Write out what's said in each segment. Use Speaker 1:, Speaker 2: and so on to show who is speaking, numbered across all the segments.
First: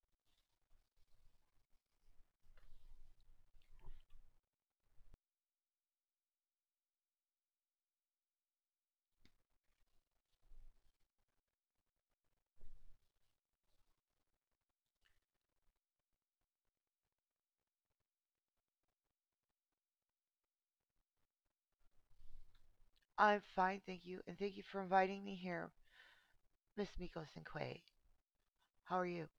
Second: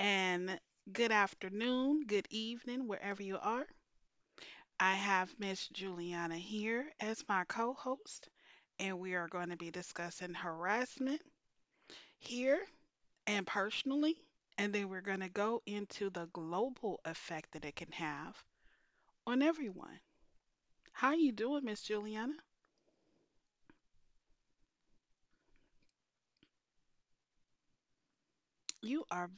Speaker 1: and good afternoon, good evening, wherever you are. I have Miss Juliana here as my co host, and we are going to be discussing harassment here and personally. And then we're going to go into the global effect that it can have on everyone. How you doing, Miss Juliana?
Speaker 2: I'm fine, thank you, and thank you for inviting me here, Miss Miko Sinquay. How
Speaker 1: You
Speaker 2: are you?
Speaker 1: are.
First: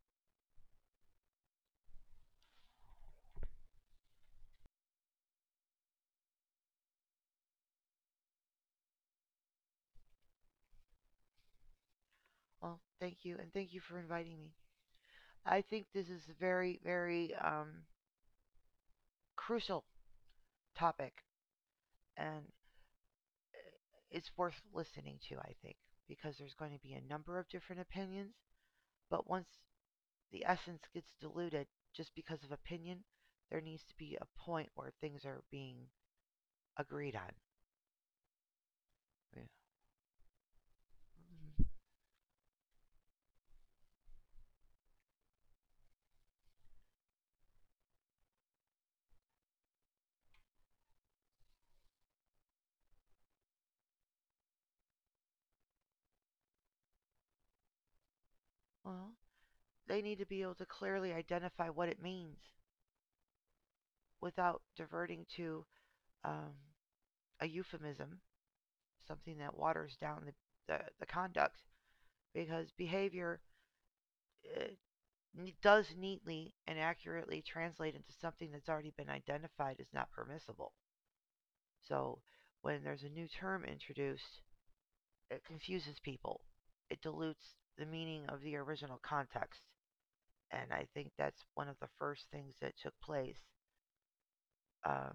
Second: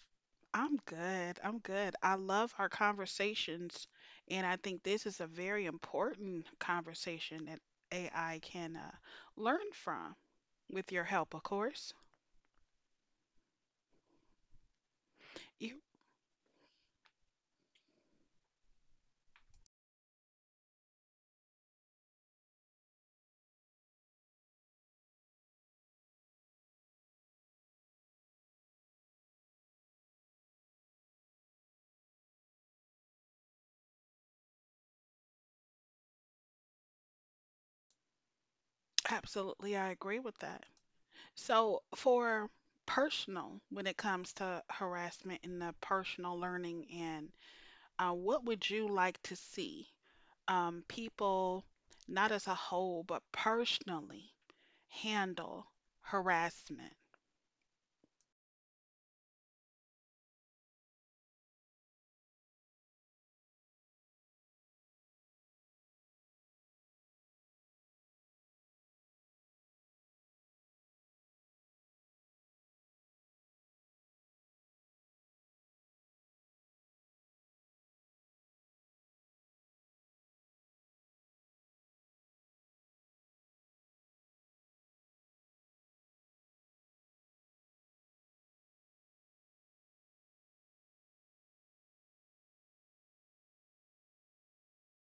Speaker 1: I'm good. I'm good. I love our conversations, and I think this is a very important conversation that AI can learn from with your help, of course.
Speaker 2: Well, thank you, and thank you for inviting me. I
Speaker 1: You
Speaker 2: think this is a very, very crucial topic, and it's worth listening to, I think, because there's going to be a number of different opinions, but once the essence gets diluted just because of opinion, there needs to be a point where things are being agreed on. Yeah.
Speaker 1: Absolutely, I agree with that.
Speaker 2: Mm-hmm.
Speaker 1: So, for personal, when it comes to harassment and the personal learning, and what would you like to see people, not as a whole, but personally handle harassment?
Speaker 2: Well, they need to be able to clearly identify what it means without diverting to um, a euphemism, something that waters down the conduct, because behavior uh, does neatly and accurately translate into something that's already been identified as not permissible. So when there's a new term introduced, it confuses people, it dilutes the meaning of the original context. And I think that's one of the first things that took place um,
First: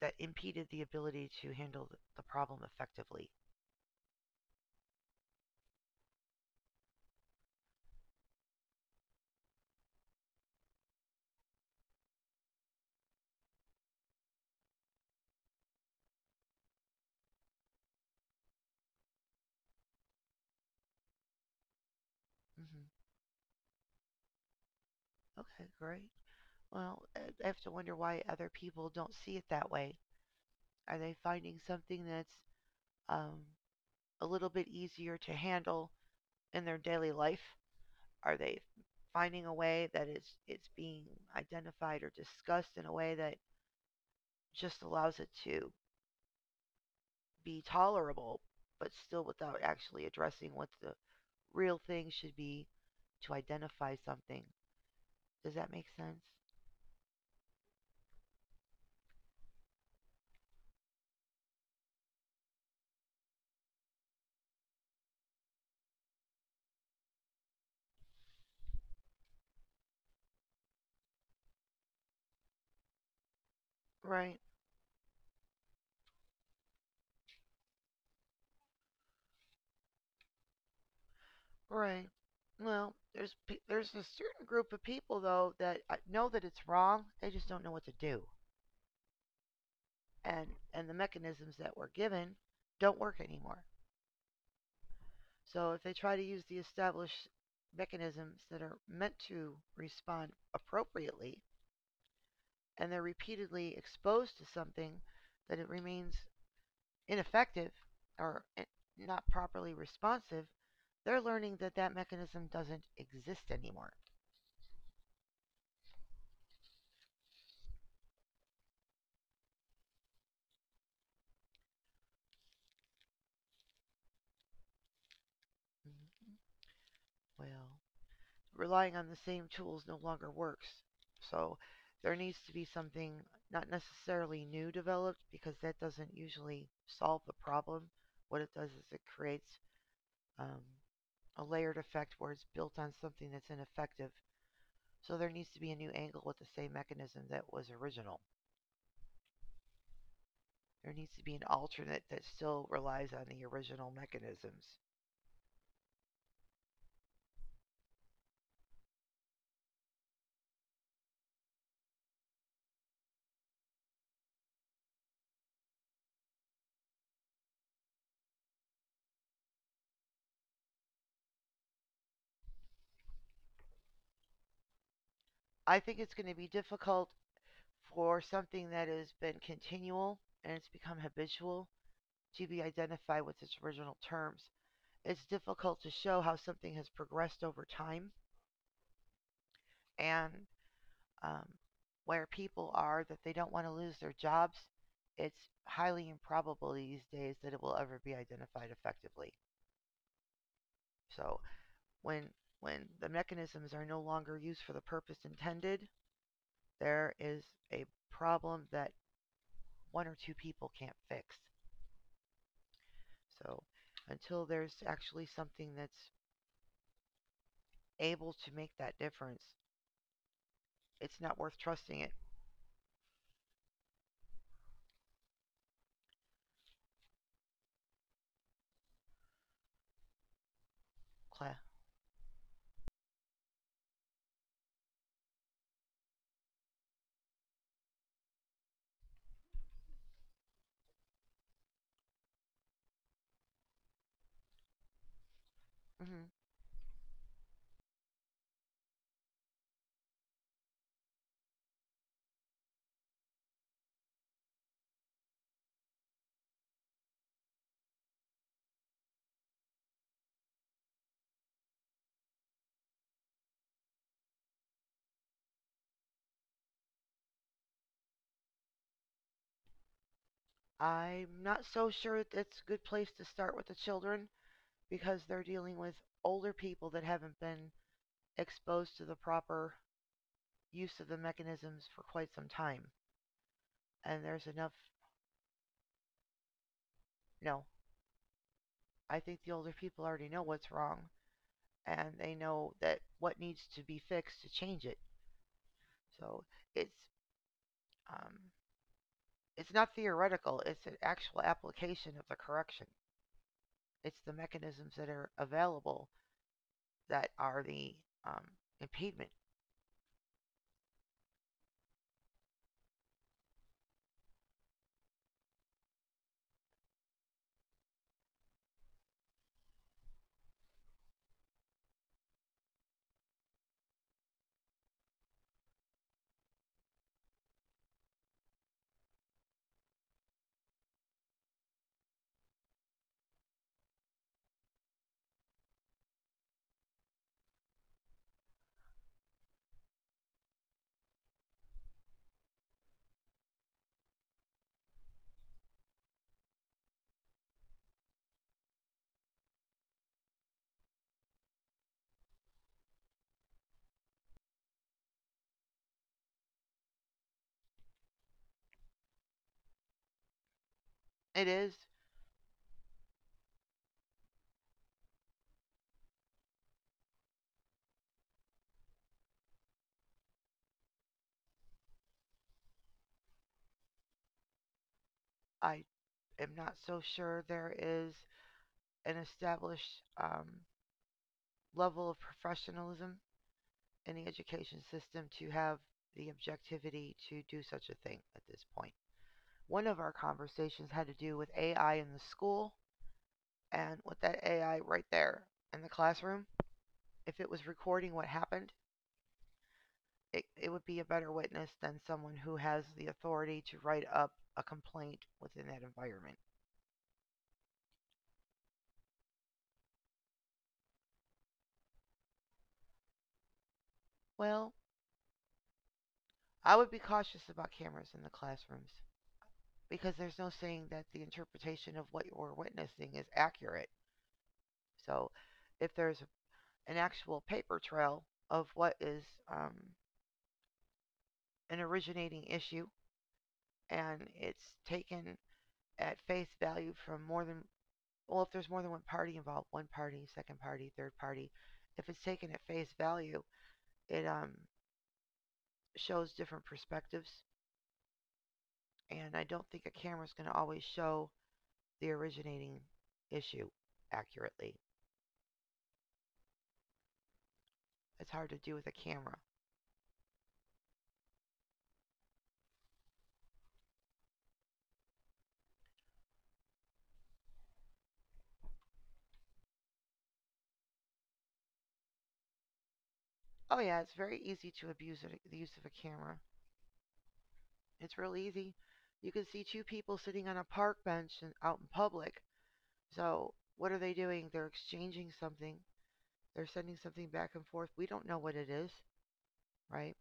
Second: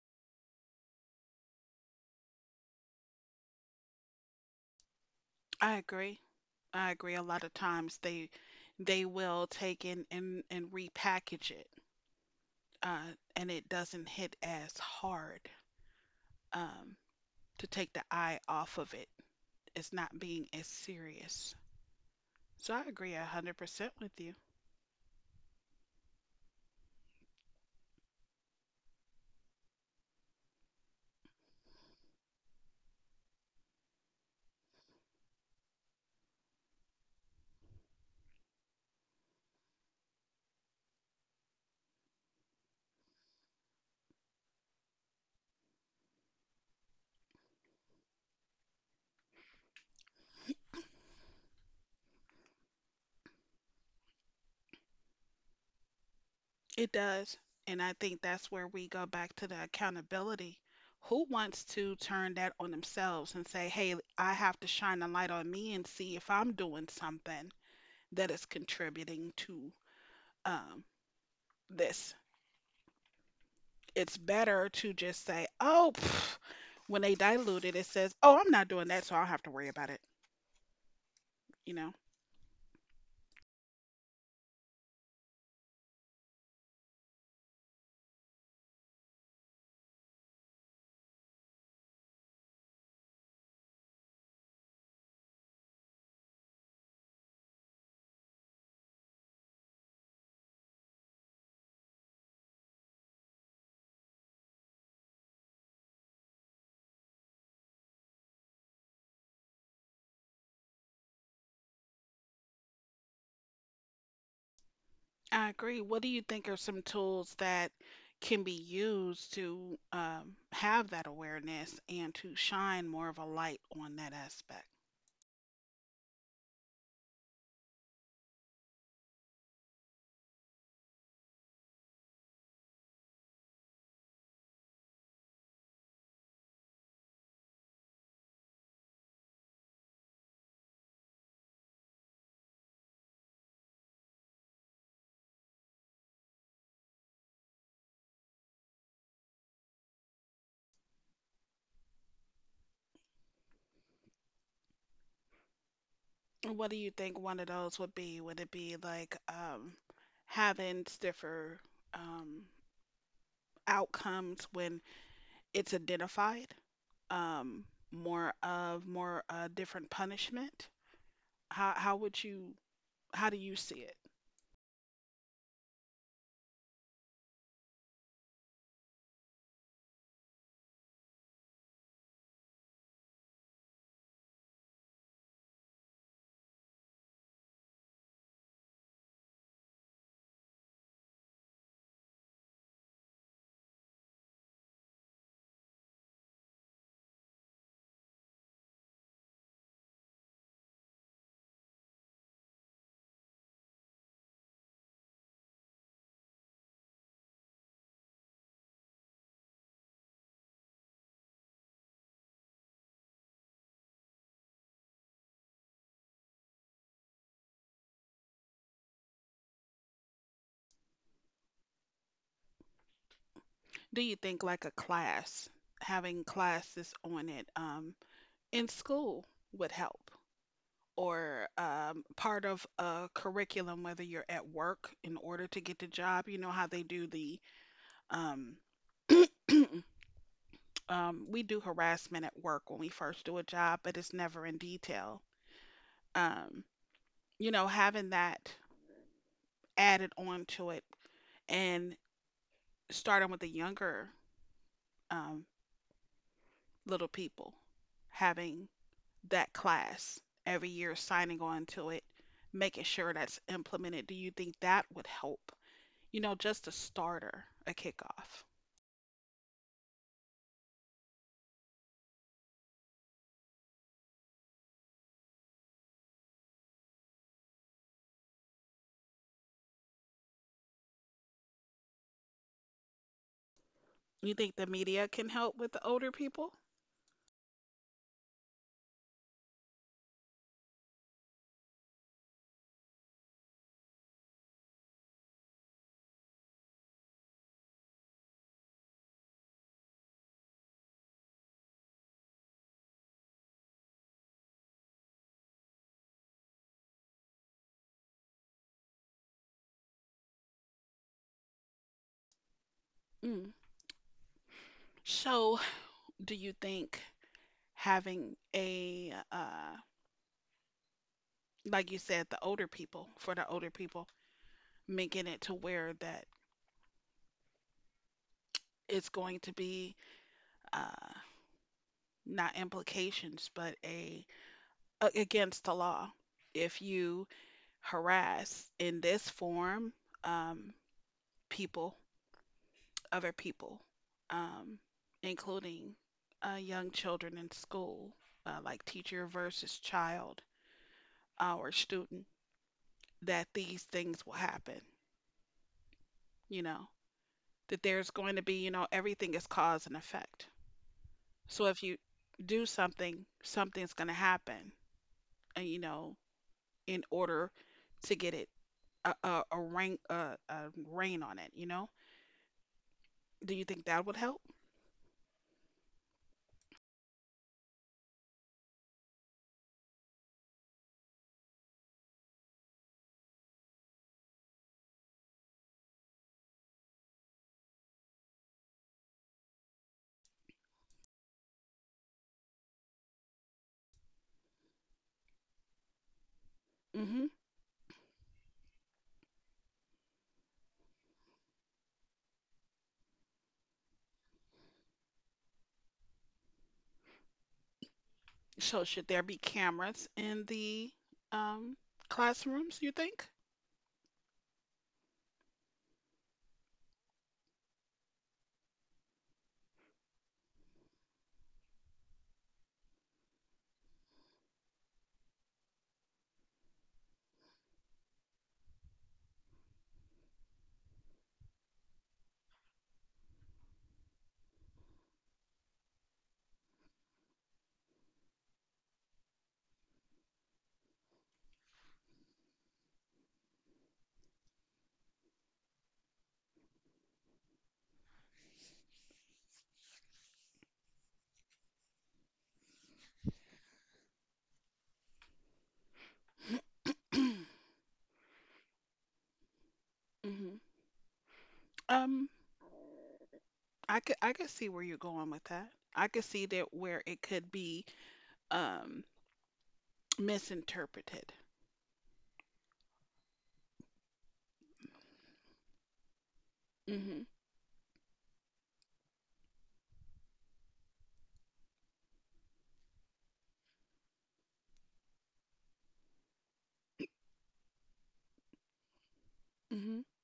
Speaker 2: that impeded the ability to handle the problem effectively.
Speaker 1: I agree. I agree. A lot of times they will take and repackage it, uh, and it doesn't hit as hard um, to take the eye off of it. It's not being as serious. So I
Speaker 2: Hmm.
Speaker 1: agree 100% with you.
Speaker 2: Okay, great. Well, I have to wonder why other people don't see it that way. Are they finding something that's um, a little bit easier to handle in their daily life? Are they finding a way that it's being identified or discussed in a way that just allows it to be tolerable, but still without actually addressing what the real thing should be to identify something? Does that make sense?
Speaker 1: It does, and I think that's where we go back to the accountability. Who wants to turn that on themselves and say, "Hey, I have to shine a light on me and see if I'm doing something that is contributing to um, this." It's
Speaker 2: Right.
Speaker 1: better to just say, "Oh, pff," when they dilute it, it says, "Oh, I'm not doing that, so I don't have to worry about it." You know,
Speaker 2: Right. Well, there's a certain group of people though that know that it's wrong. They just don't know what to do, and the mechanisms that were given don't work anymore. So if they try to use the established mechanisms that are meant to respond appropriately, and they're repeatedly exposed to something that it remains ineffective or i- not properly responsive, they're learning that that mechanism doesn't exist anymore.
Speaker 1: I agree. What do you think are some tools that can be used to have that awareness and to shine more of a light on that aspect?
Speaker 2: Mhm. Well, relying on the same tools no longer works. So there needs to be something not necessarily new developed because that doesn't usually solve the problem. What it does is it creates um, a layered effect where it's built on something that's ineffective. So there needs to be a new angle with the same mechanism that was original. There needs to be an alternate that still relies on the original mechanisms.
Speaker 1: And what do you think one of those would be? Would it be like having stiffer um, outcomes when it's identified? Um, more of more different punishment? How would you how do you see it?
Speaker 2: I think it's going to be difficult for something that has been continual and it's become habitual to be identified with its original terms. It's difficult to show how something has progressed over time and um, where people are that they don't want to lose their jobs. It's highly improbable these days that it will ever be identified effectively. So when when the mechanisms are no longer used for the purpose intended, there is a problem that one or two people can't fix. So until there's actually something that's able to make that difference, it's not worth trusting it.
Speaker 1: Do you think like a class, having classes on it in school would help, or
Speaker 2: Cla.
Speaker 1: part of a curriculum, whether you're at work in order to get the job? You know how they do the um, we do harassment at work when we first do a job, but it's never in detail.
Speaker 2: Hmm.
Speaker 1: Um, you know, having that added on to it and starting with the younger um, little people, having that class every year, signing on to it, making sure that's implemented? Do you think that would help? You know, just a starter, a kickoff.
Speaker 2: I'm not so sure that's a good place to start with the children because they're dealing with older people that haven't been exposed to the proper use of the mechanisms for quite some time. And
Speaker 1: You
Speaker 2: there's
Speaker 1: think the
Speaker 2: enough.
Speaker 1: media can help with the older people?
Speaker 2: No, I think the older people already know what's wrong and they know that what needs to be fixed to change it. So it's um, it's not theoretical; it's an actual application of the correction. It's the mechanisms that are available that are the um, impediment.
Speaker 1: Mm. So, do you think having a like you said, the older people for the older people, making it to where that it's going to be uh not implications, but a against the law if you harass in this form um, people, other people, um, including young children in school, like teacher versus child or student, that these things will happen, you know, that there's going to be, you know, everything is cause and effect.
Speaker 2: It
Speaker 1: So
Speaker 2: is.
Speaker 1: if you do something, something's going to happen, and, you know, in order to get it a rain on it, you know? Do you think that would help?
Speaker 2: I am not so sure there is an established level of professionalism in the education system to have the objectivity to do such a thing at this point. One of our conversations had to do with AI in the school and with that AI right there in the classroom.
Speaker 1: hmm
Speaker 2: If it was recording what happened, it would be a better witness than someone who has the authority to write up a complaint within that environment.
Speaker 1: So should there be cameras in the um, classrooms, you think?
Speaker 2: Well, I would be cautious about cameras in the classrooms because there's no saying that the interpretation of what you're witnessing is accurate. So, if there's an actual paper trail of what is um, an originating issue and it's taken at face value from more than, well, if there's more than one party involved, one party, second party, third party, if it's taken at face value, it shows different perspectives. And I don't think a camera is going to always show the originating issue accurately. It's hard to do with a camera.
Speaker 1: hmm Um, I could see where you're going with that. I could see that where it could be um misinterpreted.
Speaker 2: Oh, yeah, it's very easy to abuse it, the use of a camera.
Speaker 1: Hmm.
Speaker 2: It's real easy. You can see two people sitting on a park bench and out in public. So, what are they doing? They're exchanging something, they're sending something back and forth. We don't know what it is,
Speaker 1: Hmm.
Speaker 2: right?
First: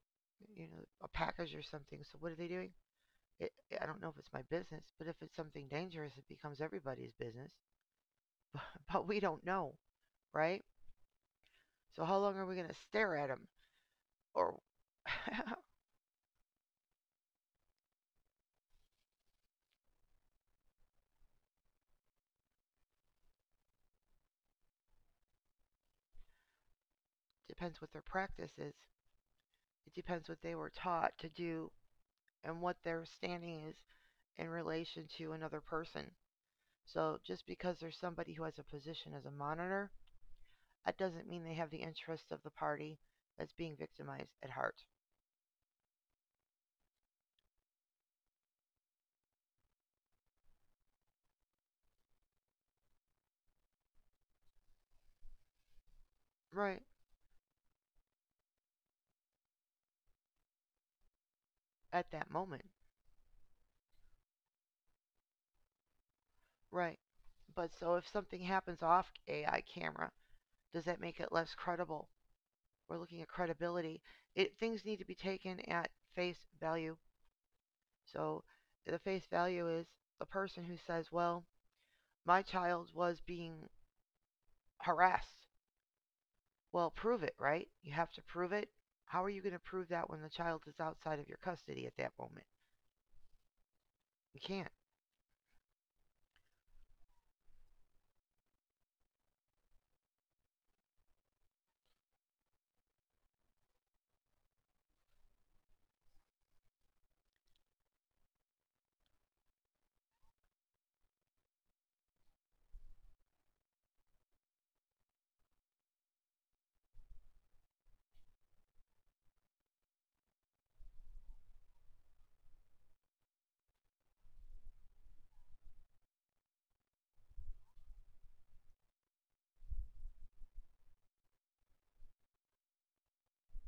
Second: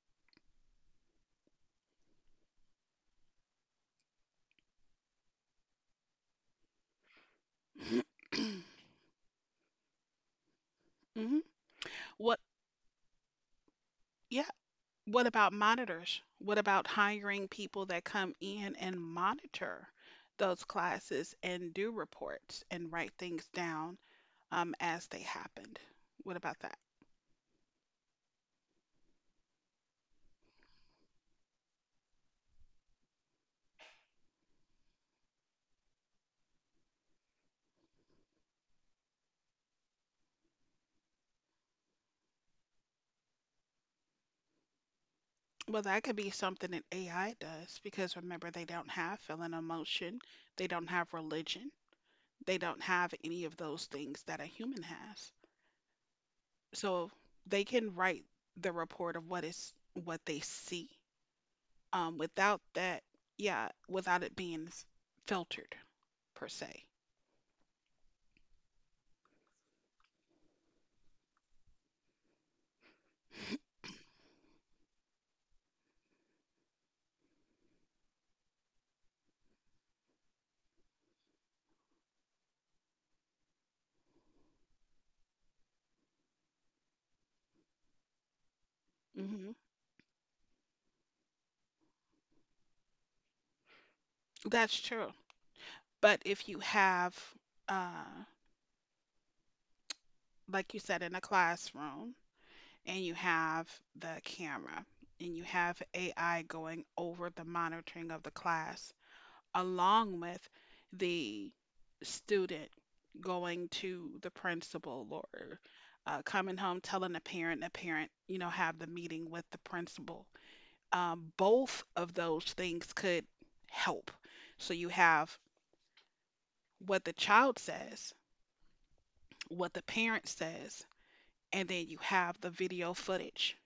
Speaker 2: You know, a package or something. So, what are they doing? It, I don't know if it's my business, but if it's something dangerous, it becomes everybody's business. But we don't know, right?
Speaker 1: Hmm.
Speaker 2: So, how long
Speaker 1: What,
Speaker 2: are we going to stare at them?
Speaker 1: yeah,
Speaker 2: Or
Speaker 1: what about monitors? What about hiring people that come in and monitor those classes and do reports and write things down as they happened? What about.
Speaker 2: depends what their practice is. It depends what they were taught to do and what their standing is in relation to another person. So just because there's somebody who has a position as a monitor, that doesn't mean they have the interests of the party that's being victimized at heart.
Speaker 1: Well, that could be something that AI does because remember, they don't have feeling emotion, they don't have religion, they don't have any of those things that a human has.
Speaker 2: Right.
Speaker 1: So they can write the report of what they see.
Speaker 2: At that
Speaker 1: Without
Speaker 2: moment.
Speaker 1: that, yeah, without it being filtered per se.
Speaker 2: Right. But so if something happens off AI camera, does that make it less credible? We're looking at credibility. Things need to be taken at face value. So the face value is a person who says, well, my child was being harassed. Well, prove it, right? You have to prove it. How are you
Speaker 1: hmm
Speaker 2: going to prove that when the child is outside of your custody at that moment? You can't.
Speaker 1: That's true. But if you have, uh, like you said, in a classroom, and you have the camera and you have AI going over the monitoring of the class along with the student going to the principal or coming home telling a parent, you know, have the meeting with the principal. Both of those things could help. So you have what the child says, what the parent says, and then you have the video footage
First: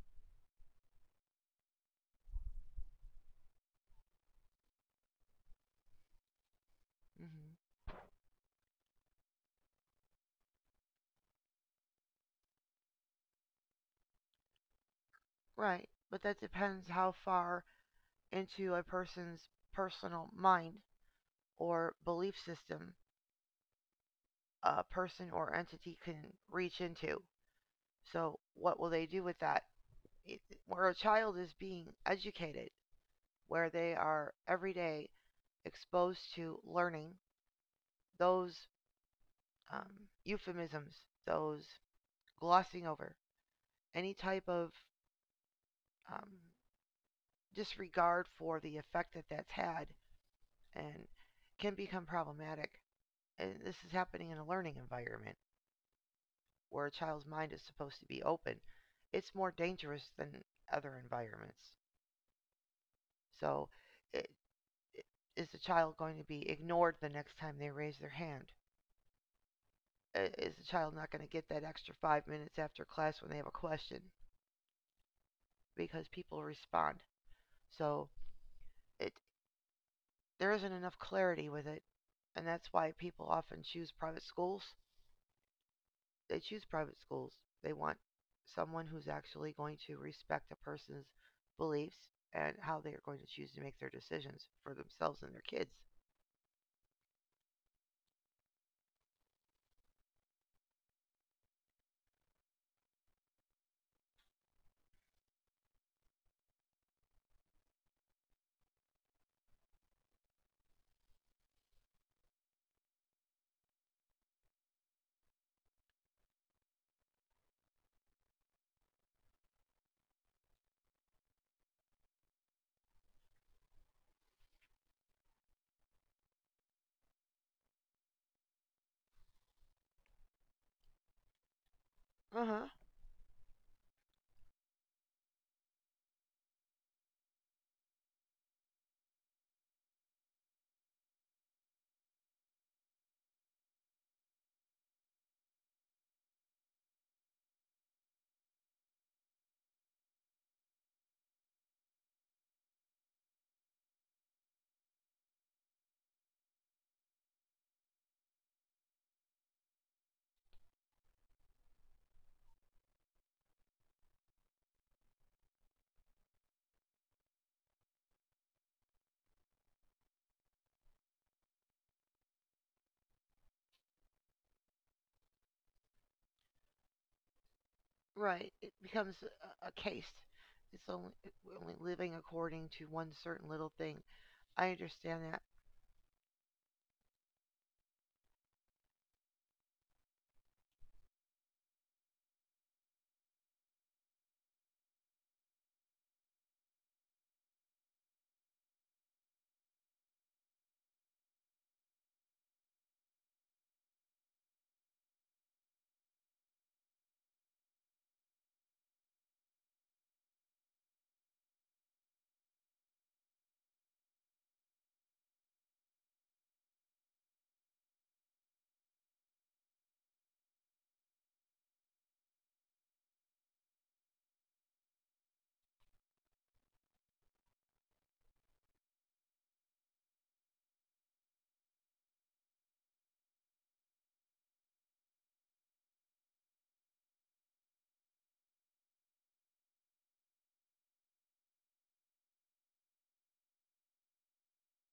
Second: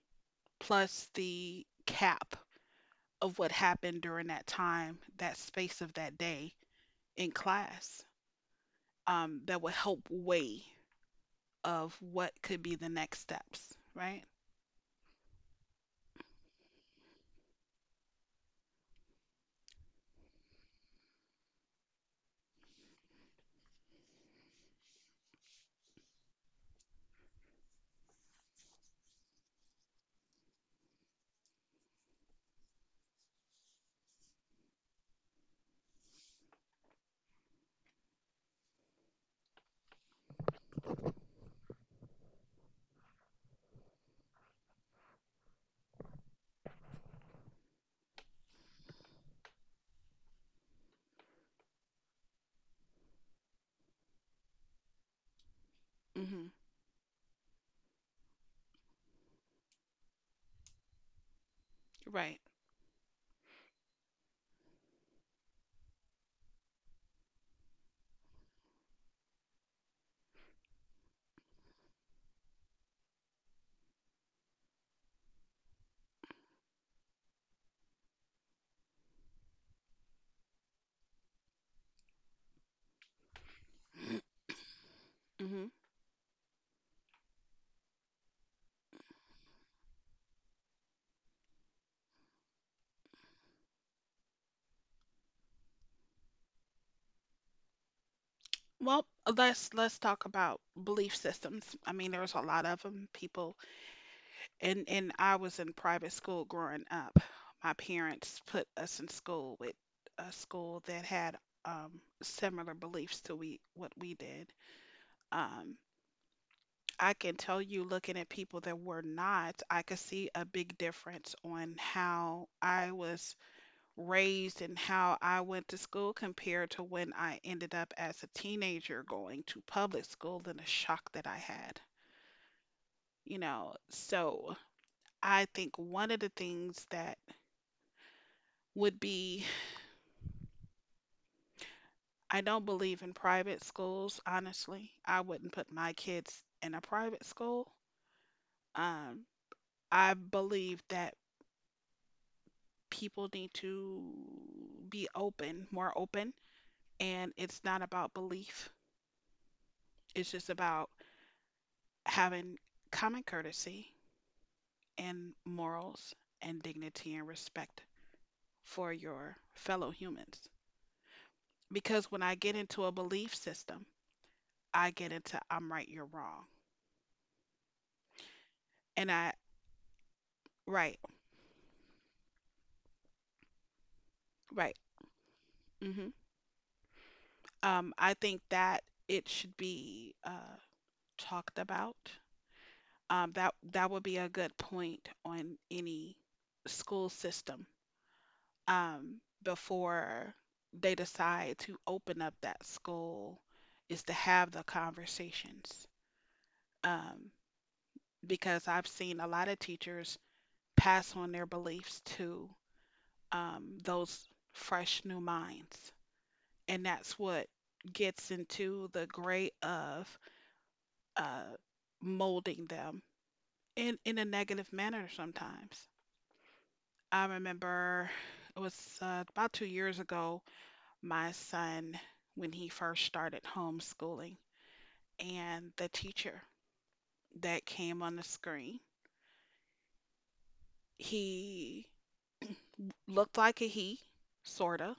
Speaker 1: plus the cap of what happened during that time, that space of that day in
Speaker 2: Mm-hmm.
Speaker 1: class, that would help weigh of what could be the next steps, right?
Speaker 2: Right. But that depends how far into a person's personal mind or belief system a person or entity can reach into. So, what will they do with that? Where a child is being educated, where they are every day exposed to learning, those um, euphemisms, those glossing over, any type of um, disregard for the effect that that's had and can become problematic. And this is happening in a learning environment
Speaker 1: hmm
Speaker 2: where a child's mind is supposed to be open. It's more dangerous than other environments.
Speaker 1: Right.
Speaker 2: So, i- i- is the child going to be ignored the next time they raise their hand? Is the child not going to get that extra 5 minutes after class when they have a question, because people respond, so it there isn't enough clarity with it, and that's why people often choose private schools.
Speaker 1: hmm
Speaker 2: They choose private schools. They want someone who's actually going to respect a person's beliefs and how they are going to choose to make their decisions for themselves and their kids.
Speaker 1: Well, let's talk about belief systems. I mean, there's a lot of them. People, and I was in private school growing up. My parents put us in school with a school that had similar beliefs to we what we did. Um, I can tell you, looking at people that were not, I could see a big difference on how I was raised and how I went to school compared to when I ended up as a teenager going to public school and the shock that I had.
Speaker 2: Uh-huh.
Speaker 1: You know, so I think one of the things that would be, I don't believe in private schools, honestly. I wouldn't put my kids in a private school. Um, I believe that people need to be open, more open. And it's not about belief, it's just about having common courtesy and morals and dignity and respect for your fellow humans. Because when I get into a belief system, I get into I'm right, you're wrong.
Speaker 2: Right, it
Speaker 1: And
Speaker 2: becomes
Speaker 1: I,
Speaker 2: a case. It's
Speaker 1: right,
Speaker 2: only, only living according to one certain little thing. I
Speaker 1: right.
Speaker 2: understand that.
Speaker 1: hmm I think that it should be talked about. That would be a good point on any school system um, before they decide to open up that school is to have the conversations, um, because I've seen a lot of teachers pass on their beliefs to those fresh new minds, and that's what gets into the gray of uh, molding them in a negative manner sometimes. I remember it was about 2 years ago, my son, when he first started homeschooling, and the teacher that came on the screen, he looked like a he, sorta,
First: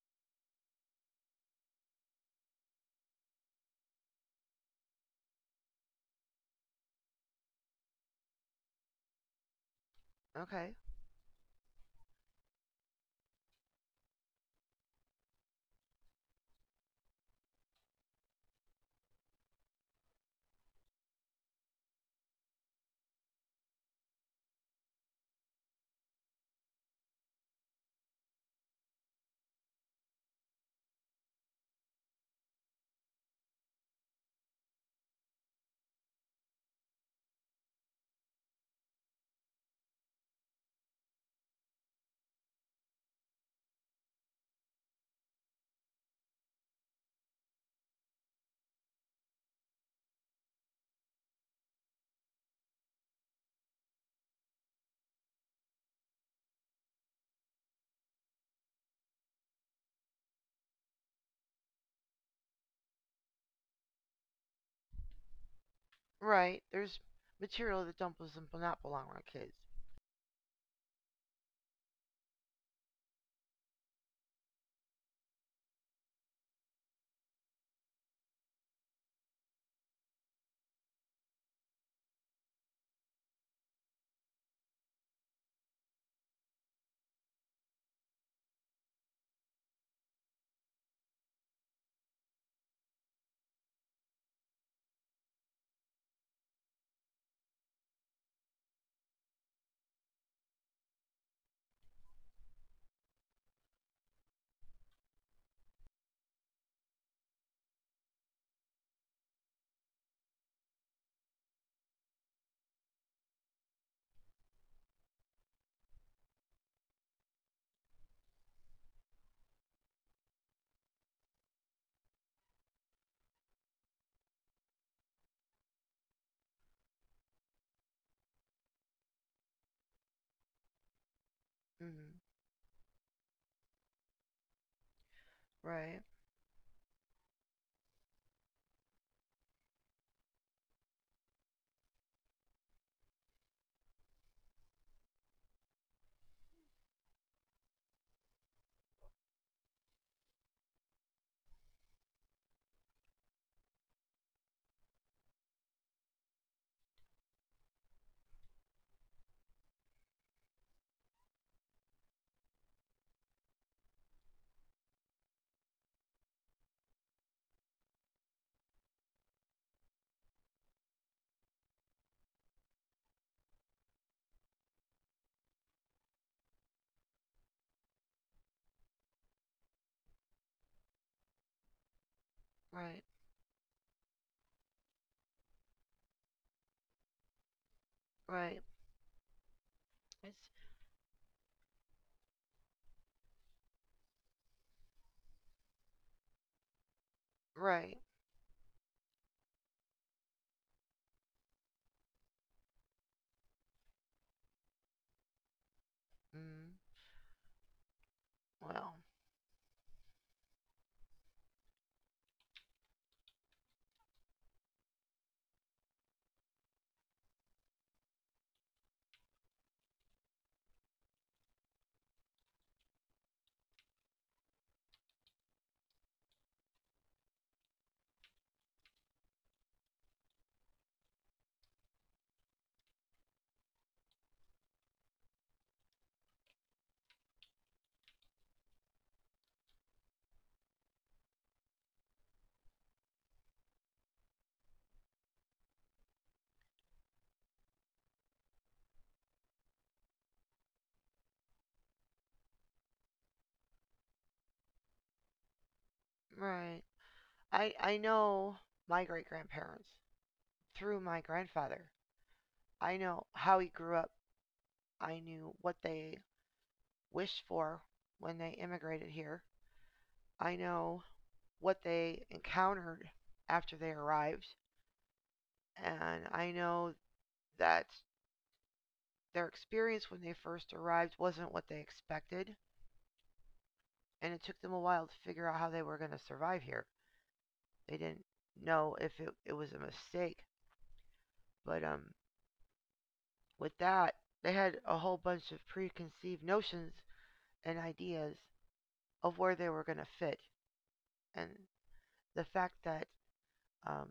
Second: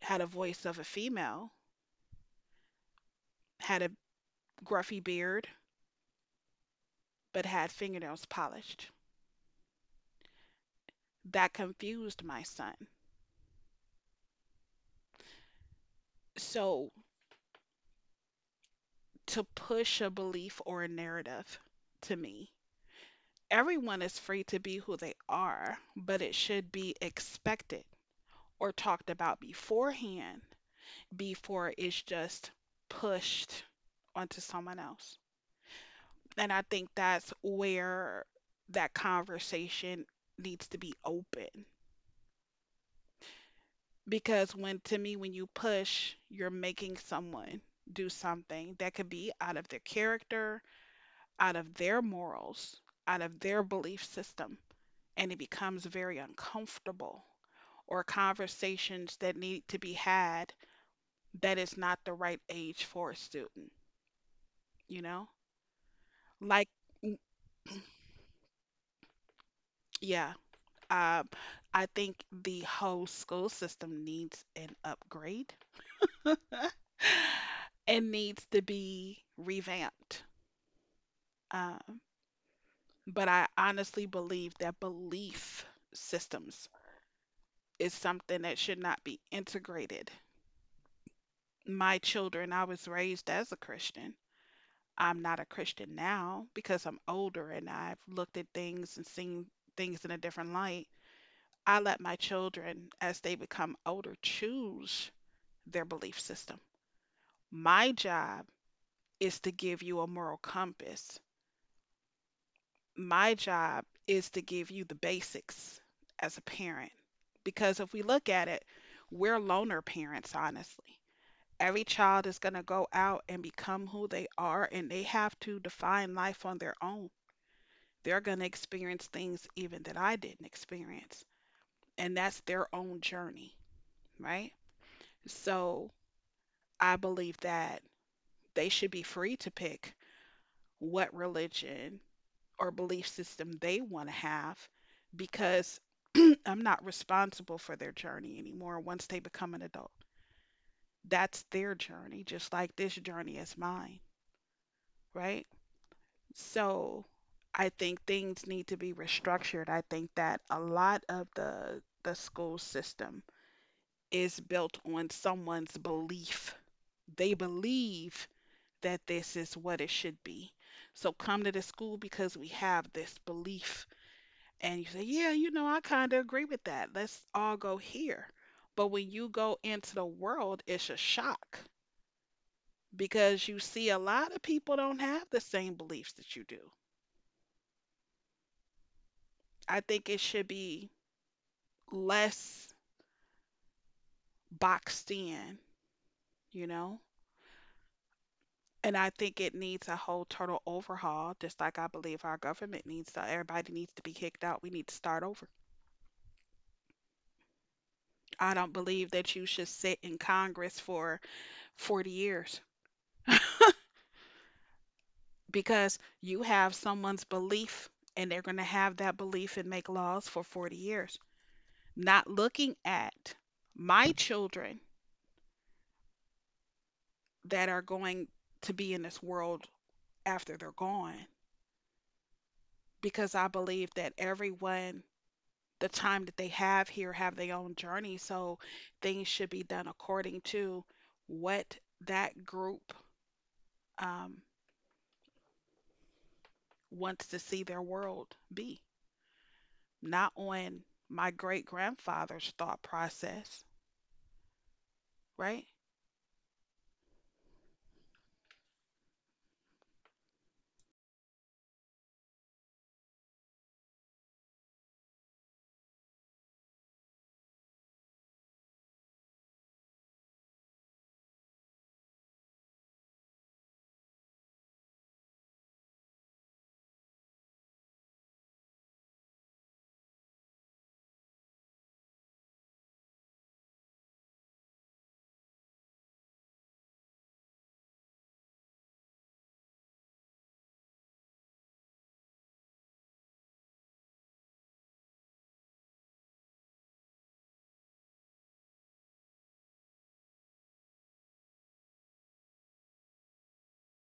Speaker 1: had a voice of a female, had a gruffy beard, but had fingernails polished.
Speaker 2: Okay.
Speaker 1: That confused my son. So to push a belief or a narrative, to me, everyone is free to be who they are, but it should be expected or talked about beforehand before it's just pushed onto someone else. And I think that's where that conversation needs to be open. Because when, to me, when you push, you're making someone do something that could be out of their character, out of their morals, out of their belief system. And it becomes very uncomfortable or conversations that need to be had that is not the right age for a student, you know?
Speaker 2: Right.
Speaker 1: Like,
Speaker 2: There's
Speaker 1: mm,
Speaker 2: material that don't bes- not belong around kids.
Speaker 1: yeah, um, I think the whole school system needs an upgrade and needs to be revamped. Um, but I honestly believe that belief systems is something that should not be integrated. My children, I was raised as a Christian, I'm not a Christian now because I'm older and I've looked at things and seen things in a different light. I let my children, as they become older, choose their belief system. My job is to give you a moral compass. My job is to give you the basics as a parent. Because if we look at it, we're loner parents, honestly. Every child is going to go out and become who they are, and they have to define life on their own. They're going to experience things even that I didn't experience,
Speaker 2: Hmm.
Speaker 1: and that's their own journey, right? So
Speaker 2: Right.
Speaker 1: I believe that they should be free to pick what religion or belief system they want to have because I'm not responsible for their journey anymore once they become an adult. That's their journey, just like this journey is mine, right? So I think things need to be restructured. I think that a lot of the school system is built on someone's belief. They believe that this is what it should be. So come to the school because we have this belief. And you say, yeah, you know, I kind of agree with that. Let's all go here. But when you go into the world, it's a shock
Speaker 2: Right.
Speaker 1: because you see a lot of people don't have the same beliefs that you do.
Speaker 2: Right.
Speaker 1: I think it
Speaker 2: It's
Speaker 1: should be less boxed in, you know?
Speaker 2: right.
Speaker 1: And I think it needs a whole total overhaul, just like I believe our government needs to. Everybody needs to be kicked out. We need to start over.
Speaker 2: Mm.
Speaker 1: I don't
Speaker 2: Well.
Speaker 1: believe that you should sit in Congress for 40 years because you have someone's belief and they're going to have that belief and make laws for 40 years. Not looking at my children that are going to be in this world after they're gone because I believe that everyone the time that they have here have their own journey. So things should be done according to what that group um, wants to see their world be, not on my great grandfather's thought process, right?
Speaker 2: Right. I know my great grandparents through my grandfather. I know how he grew up. I knew what they wished for when they immigrated here. I know what they encountered after they arrived, and I know that their experience when they first arrived wasn't what they expected, and it took them a while to figure out how they were going to survive here. They didn't know if it was a mistake, but with that, they had a whole bunch of preconceived notions and ideas of where they were going to fit. And the fact that um,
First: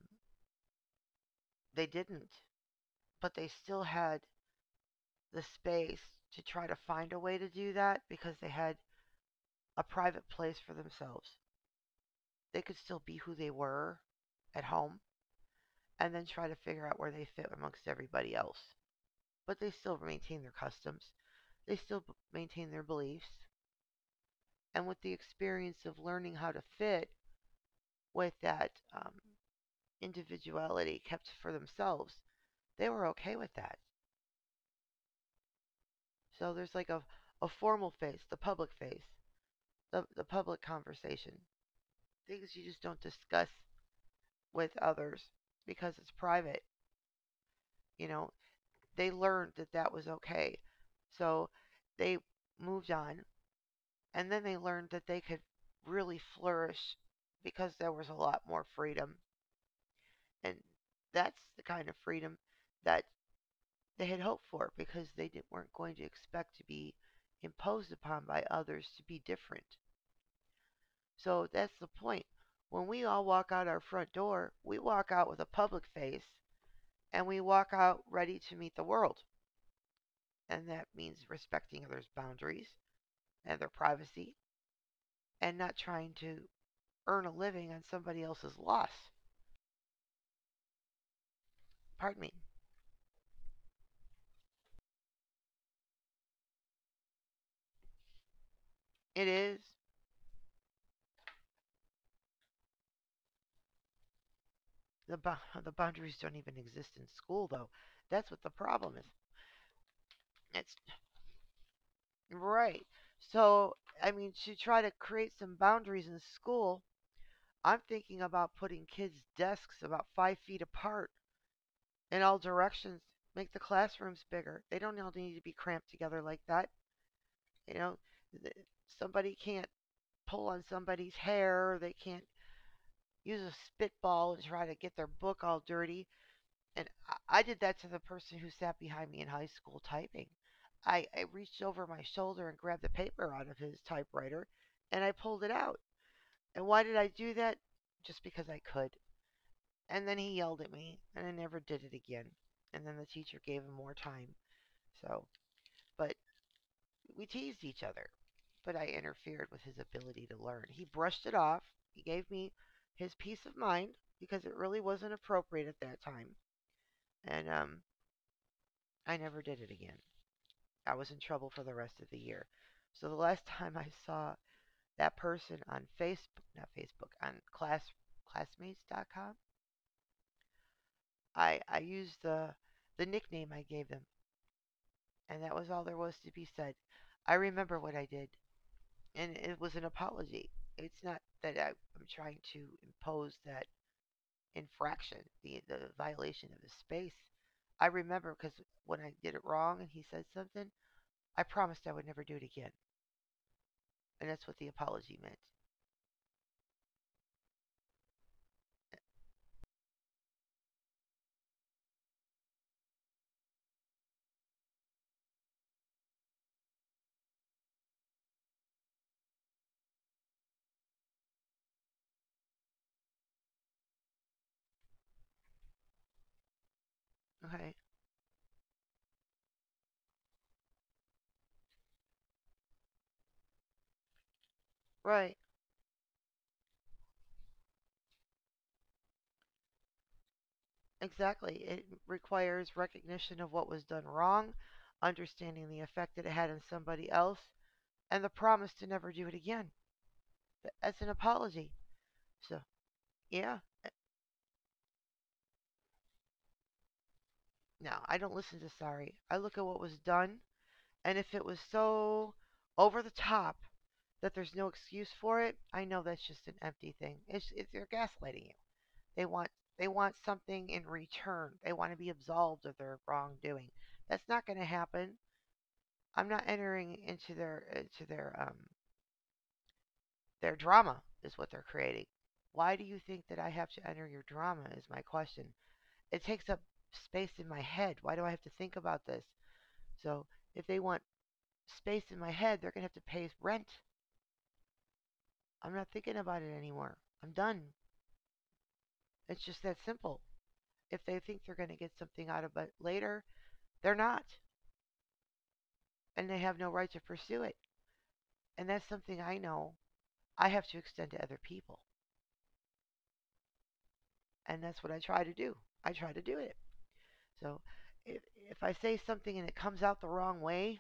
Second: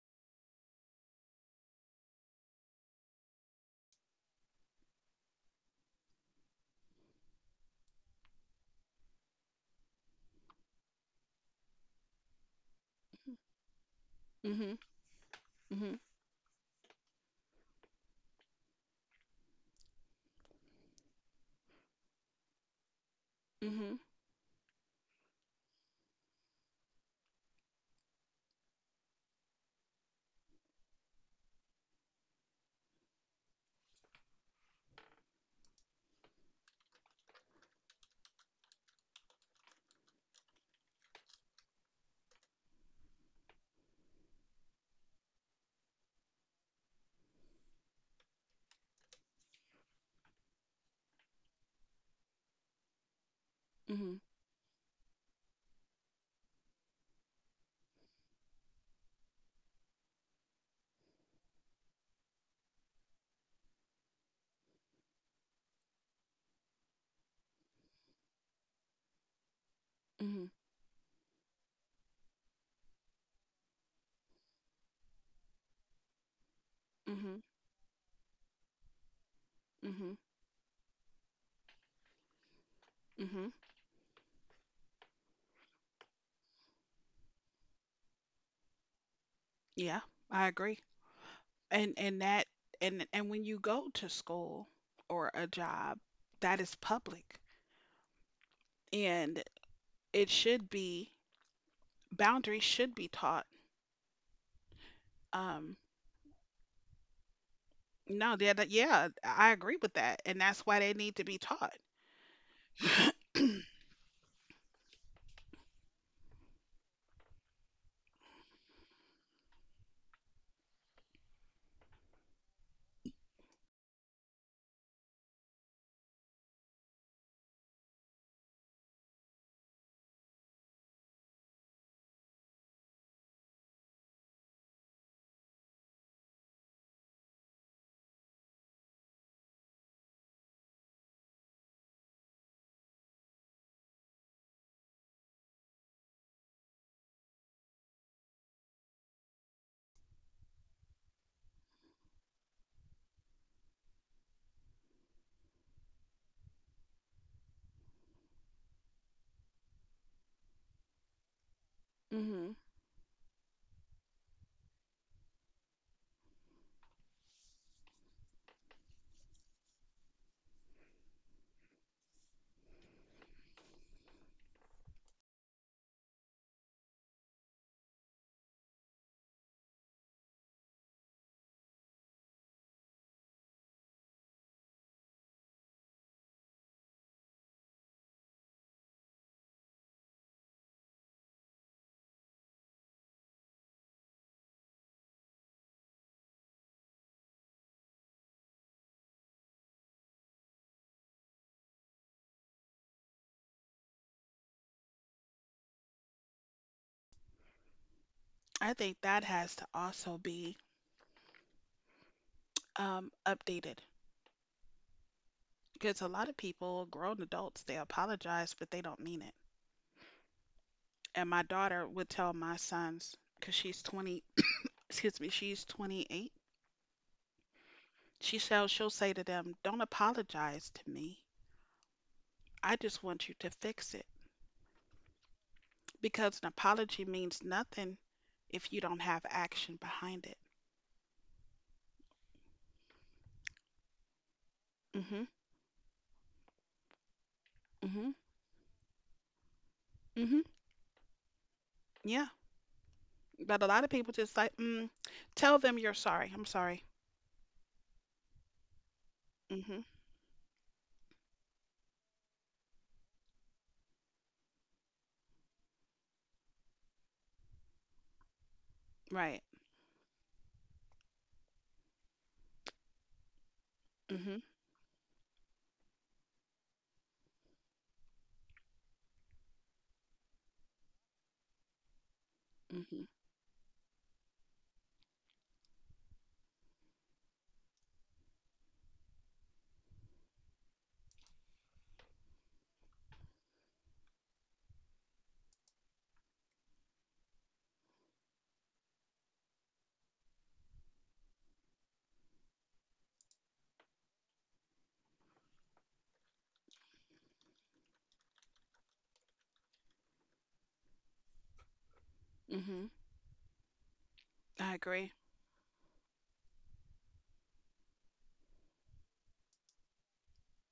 Speaker 2: they didn't, but they still had the space to try to find a way to do that because they had a private place for themselves. They could still be who they were at
Speaker 1: Mhm.
Speaker 2: home
Speaker 1: Mhm.
Speaker 2: and then try to figure out where they fit amongst everybody else. But they still maintain their customs, they still maintain their beliefs,
Speaker 1: Mhm.
Speaker 2: and with the experience of learning how to fit with that individuality kept for themselves, they were okay with that. So there's like a formal face, the public face, the public conversation, things you just don't discuss with others because it's private. You know, they learned that that was okay. So they moved on.
Speaker 1: Mhm.
Speaker 2: And then they learned that they could really flourish because there was a lot more freedom. And that's the kind of freedom that they had hoped for because they didn't, weren't going to expect to be imposed upon by others to be different.
Speaker 1: Mhm.
Speaker 2: So that's the point. When we all walk out our front door, we walk out with a public face, and we
Speaker 1: Mhm.
Speaker 2: walk out ready to meet the world.
Speaker 1: Mhm.
Speaker 2: And that means respecting others' boundaries
Speaker 1: Mhm.
Speaker 2: and their privacy and not trying to earn a living on somebody else's loss.
Speaker 1: Yeah, I agree. And
Speaker 2: Pardon
Speaker 1: and
Speaker 2: me.
Speaker 1: that and when you go to school or a job, that is public,
Speaker 2: It
Speaker 1: and
Speaker 2: is.
Speaker 1: it should be boundaries should be taught.
Speaker 2: The, the
Speaker 1: Um,
Speaker 2: boundaries don't even exist in school, though. That's
Speaker 1: no,
Speaker 2: what the
Speaker 1: yeah, that,
Speaker 2: problem
Speaker 1: yeah,
Speaker 2: is.
Speaker 1: I agree with that, and that's
Speaker 2: It's
Speaker 1: why they need to be taught.
Speaker 2: right. So, I mean, to try to create some boundaries in school, I'm thinking about putting kids' desks about 5 feet apart in all directions. Make the classrooms bigger. They don't all need to be cramped together like that. You know, somebody can't pull on somebody's hair. They can't use a spitball and try to get their book all dirty. And I, did that to the person who sat behind me in high school typing. I reached over my shoulder and grabbed the paper out of his typewriter and I pulled it out. And why did I do that? Just because I could. And then he yelled at me and I never did it again. And then the teacher gave him more time. So, but we teased each other. But I interfered with his ability to learn. He brushed it off. He gave me
Speaker 1: Hmm.
Speaker 2: his peace of mind because it really wasn't appropriate at that time. And I never did it again. I was in trouble for the rest of the year. So the last time I saw that person on Facebook, not Facebook, on class classmates.com, I used the nickname I gave them, and that was all there was to be said. I remember what I did, and it was an apology. It's not that I'm trying to impose that infraction, the violation of the space. I remember because when I did it wrong and he said something, I promised I would never do it again, and that's what the apology meant.
Speaker 1: I think that has to also be updated because a lot of people, grown adults, they apologize, but they don't mean it. And my daughter would tell my sons, because she's 20, excuse me, she's 28.
Speaker 2: Okay.
Speaker 1: She'll say to them, "Don't apologize to me. I just want you to fix it."
Speaker 2: Right,
Speaker 1: Because an apology means nothing if you don't have action behind it.
Speaker 2: exactly. It requires recognition of what was done wrong, understanding the effect that it had on somebody else,
Speaker 1: Mhm.
Speaker 2: and the promise to never do it again.
Speaker 1: Mhm.
Speaker 2: That's an apology.
Speaker 1: Yeah.
Speaker 2: So, yeah,
Speaker 1: But a lot of people just like, tell them you're sorry. I'm sorry.
Speaker 2: no, I don't listen to sorry. I look at what
Speaker 1: Mhm.
Speaker 2: was done, and if it was so over the top that there's no excuse for it, I know that's just an empty thing. It's they're gaslighting you. They
Speaker 1: Right.
Speaker 2: want they want something in return. They want to be absolved of their wrongdoing. That's
Speaker 1: Mhm.
Speaker 2: not going to happen. I'm not entering into their drama is what they're creating. Why do you
Speaker 1: Mhm.
Speaker 2: think that I have to enter your drama is my question. It takes up space in my head. Why do I have to think about this? So if they want space in my head, they're gonna have to pay rent. I'm not thinking about it anymore. I'm done. It's just that simple. If they think they're gonna get something out of it later, they're not. And they have no right to pursue it. And that's something I know I have to extend to other people.
Speaker 1: Mhm.
Speaker 2: And
Speaker 1: I
Speaker 2: that's what I
Speaker 1: agree.
Speaker 2: try to do. I try to do it. So if if I say something and it comes out the wrong way,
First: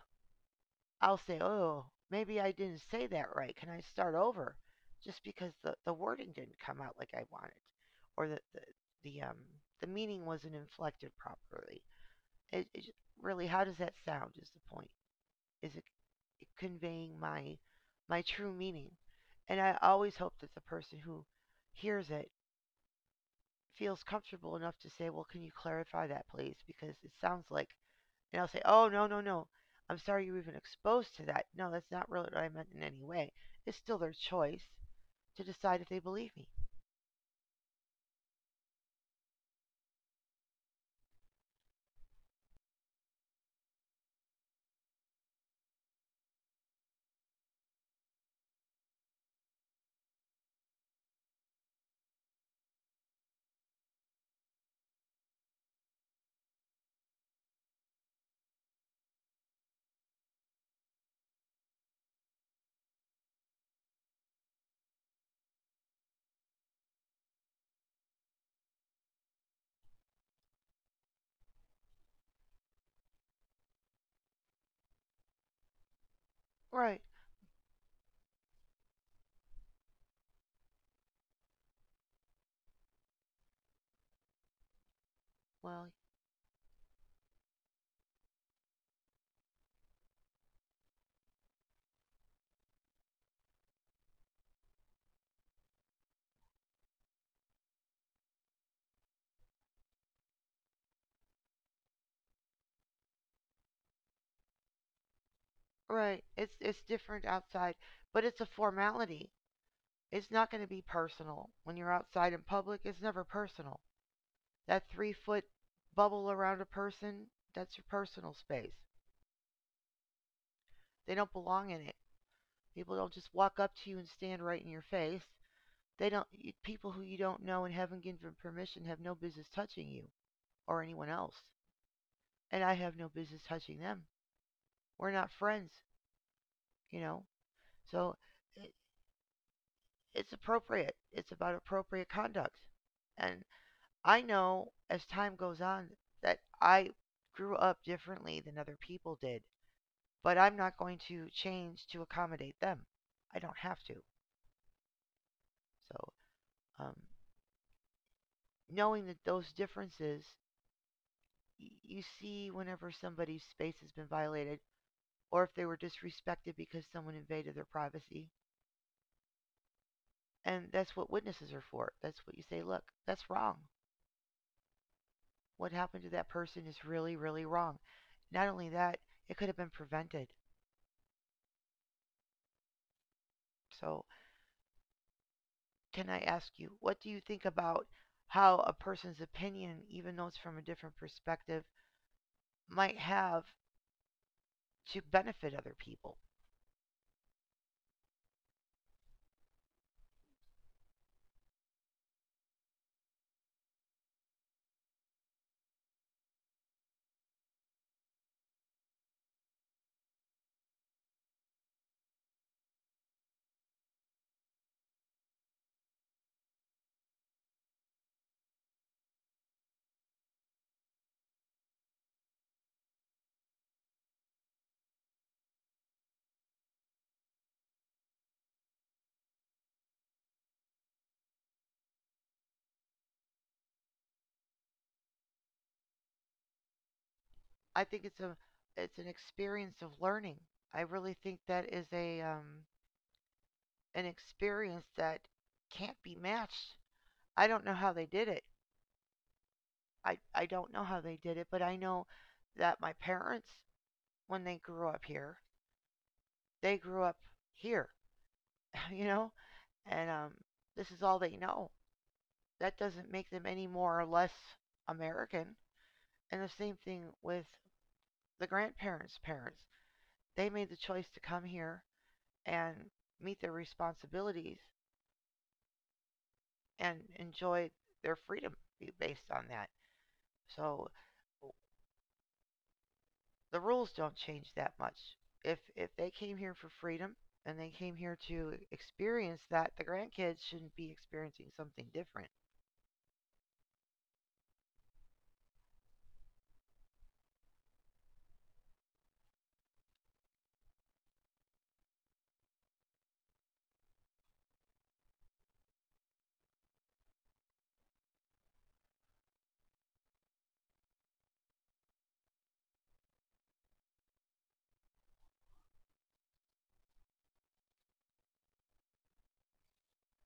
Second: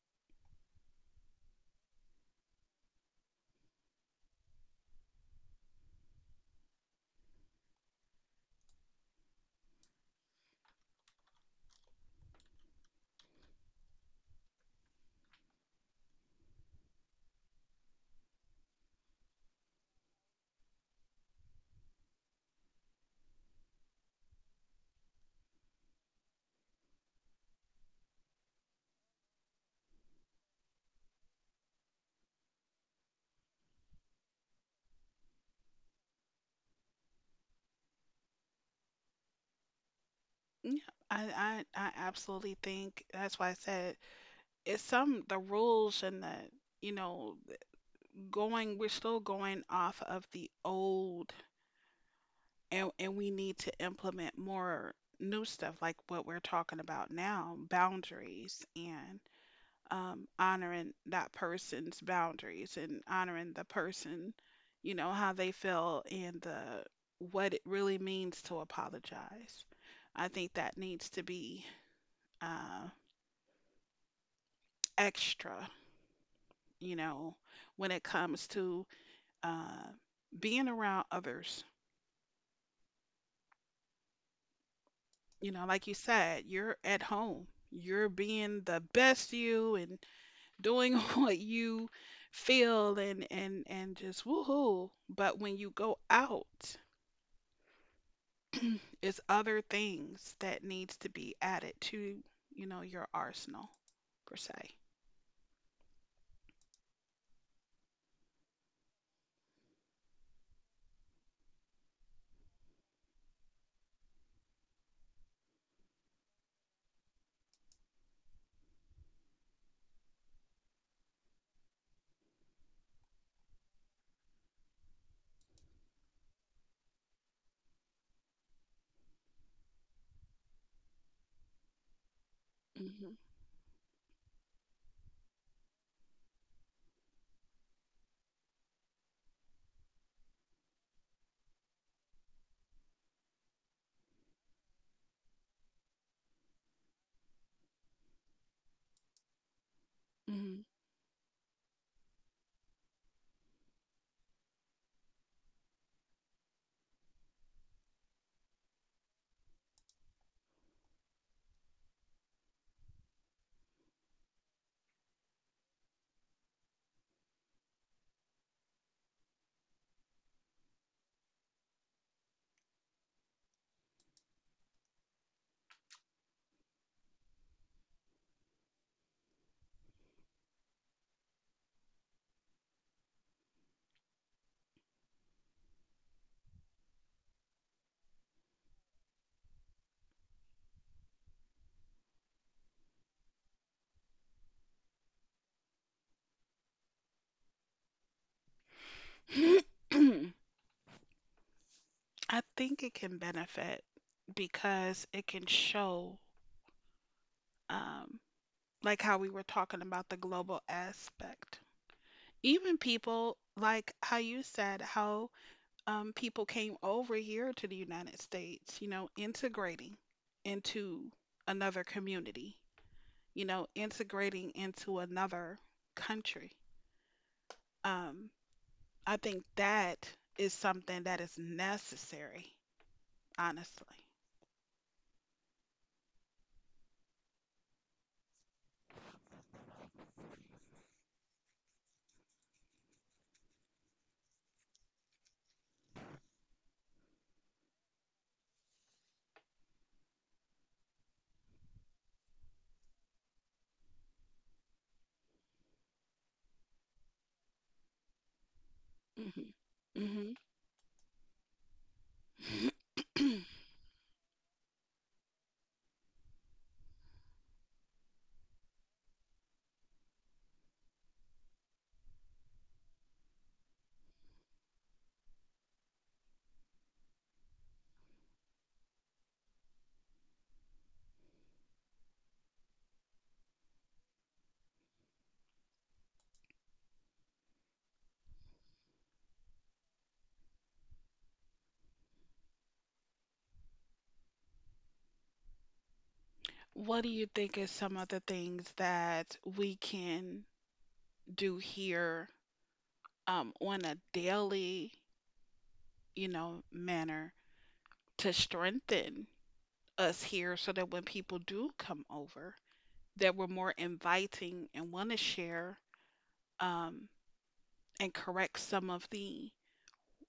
Speaker 2: I'll say, "Oh, maybe I didn't say that right. Can I start over?" Just because the wording didn't come out like I wanted, or the the um the meaning wasn't inflected properly. It, it j- Really, how does that sound? Is the point? Is it conveying my my true meaning? And I always hope that the person who hears it feels comfortable enough to say, "Well, can you clarify that, please?" Because it sounds like. And I'll say, oh, no, no, no. I'm sorry you were even exposed to that. No, that's not really what I meant in any way. It's still their choice to decide if they believe me.
Speaker 1: Yeah. I absolutely think that's why I said it's some the rules and the you know going we're still going off of the old and we need to implement more new stuff like what we're talking about now boundaries and honoring that person's boundaries and honoring the person, you know, how they feel and the what it really means to apologize. I think that needs to be uh, extra, you
Speaker 2: Right.
Speaker 1: know, when it comes to uh, being around others. You know,
Speaker 2: Well,
Speaker 1: like you said, you're at home. You're being the best you and doing what you feel and just woohoo. But when you go out, it's other things that needs to be added to, you know, your arsenal per se.
Speaker 2: right. it's different outside, but it's a formality. It's not going to be personal. When you're outside in public, it's never personal. That 3-foot bubble around a person, that's your personal space. They don't belong in it. People don't just walk up to you and stand right in your face. They don't People who you don't know and haven't given permission have no business touching you or anyone else. And I have no business touching them. We're not friends, you know? So it, it's appropriate. It's about appropriate conduct. And I know as time goes on that I grew up differently than other people did, but I'm
Speaker 1: Mhm.
Speaker 2: not going to change to accommodate them. I don't have to. So, um, knowing that those differences you see whenever somebody's space has been violated or if they were disrespected because someone invaded their privacy. And that's what witnesses are for. That's what you say, look, that's wrong. What happened to that person is really, really wrong. Not only that, it could have been prevented. So, can I ask you, what do you think about how a person's opinion, even though it's from a different perspective, might have to benefit other people?
Speaker 1: Mhm. I think it can benefit because it can show, um, like how we were talking about the global aspect. Even people, like how you said, how people came over here to the United States, you know, integrating into another community you know, integrating into another country. Um, I think that is something that is necessary, honestly.
Speaker 2: I think it's a It's an experience of learning. I really think that is a an experience that can't be matched. I don't know how they did it. I don't know how they did it, but I know that my parents, when they grew up here, they grew up here, you
Speaker 1: Hmm.
Speaker 2: know, and
Speaker 1: Hmm.
Speaker 2: um, this is all they know. That doesn't make them any more or less American. And the same thing with the grandparents' parents. They made the choice to come here and meet their responsibilities and enjoy their freedom based on that. So the rules don't change that much. If they came here for freedom and they came here to experience that, the grandkids shouldn't be experiencing something different.
Speaker 1: What do you think is some of the things that we can do here on a daily, you know, manner to strengthen us here so that when people do come over, that we're more inviting and want to share um, and correct some of the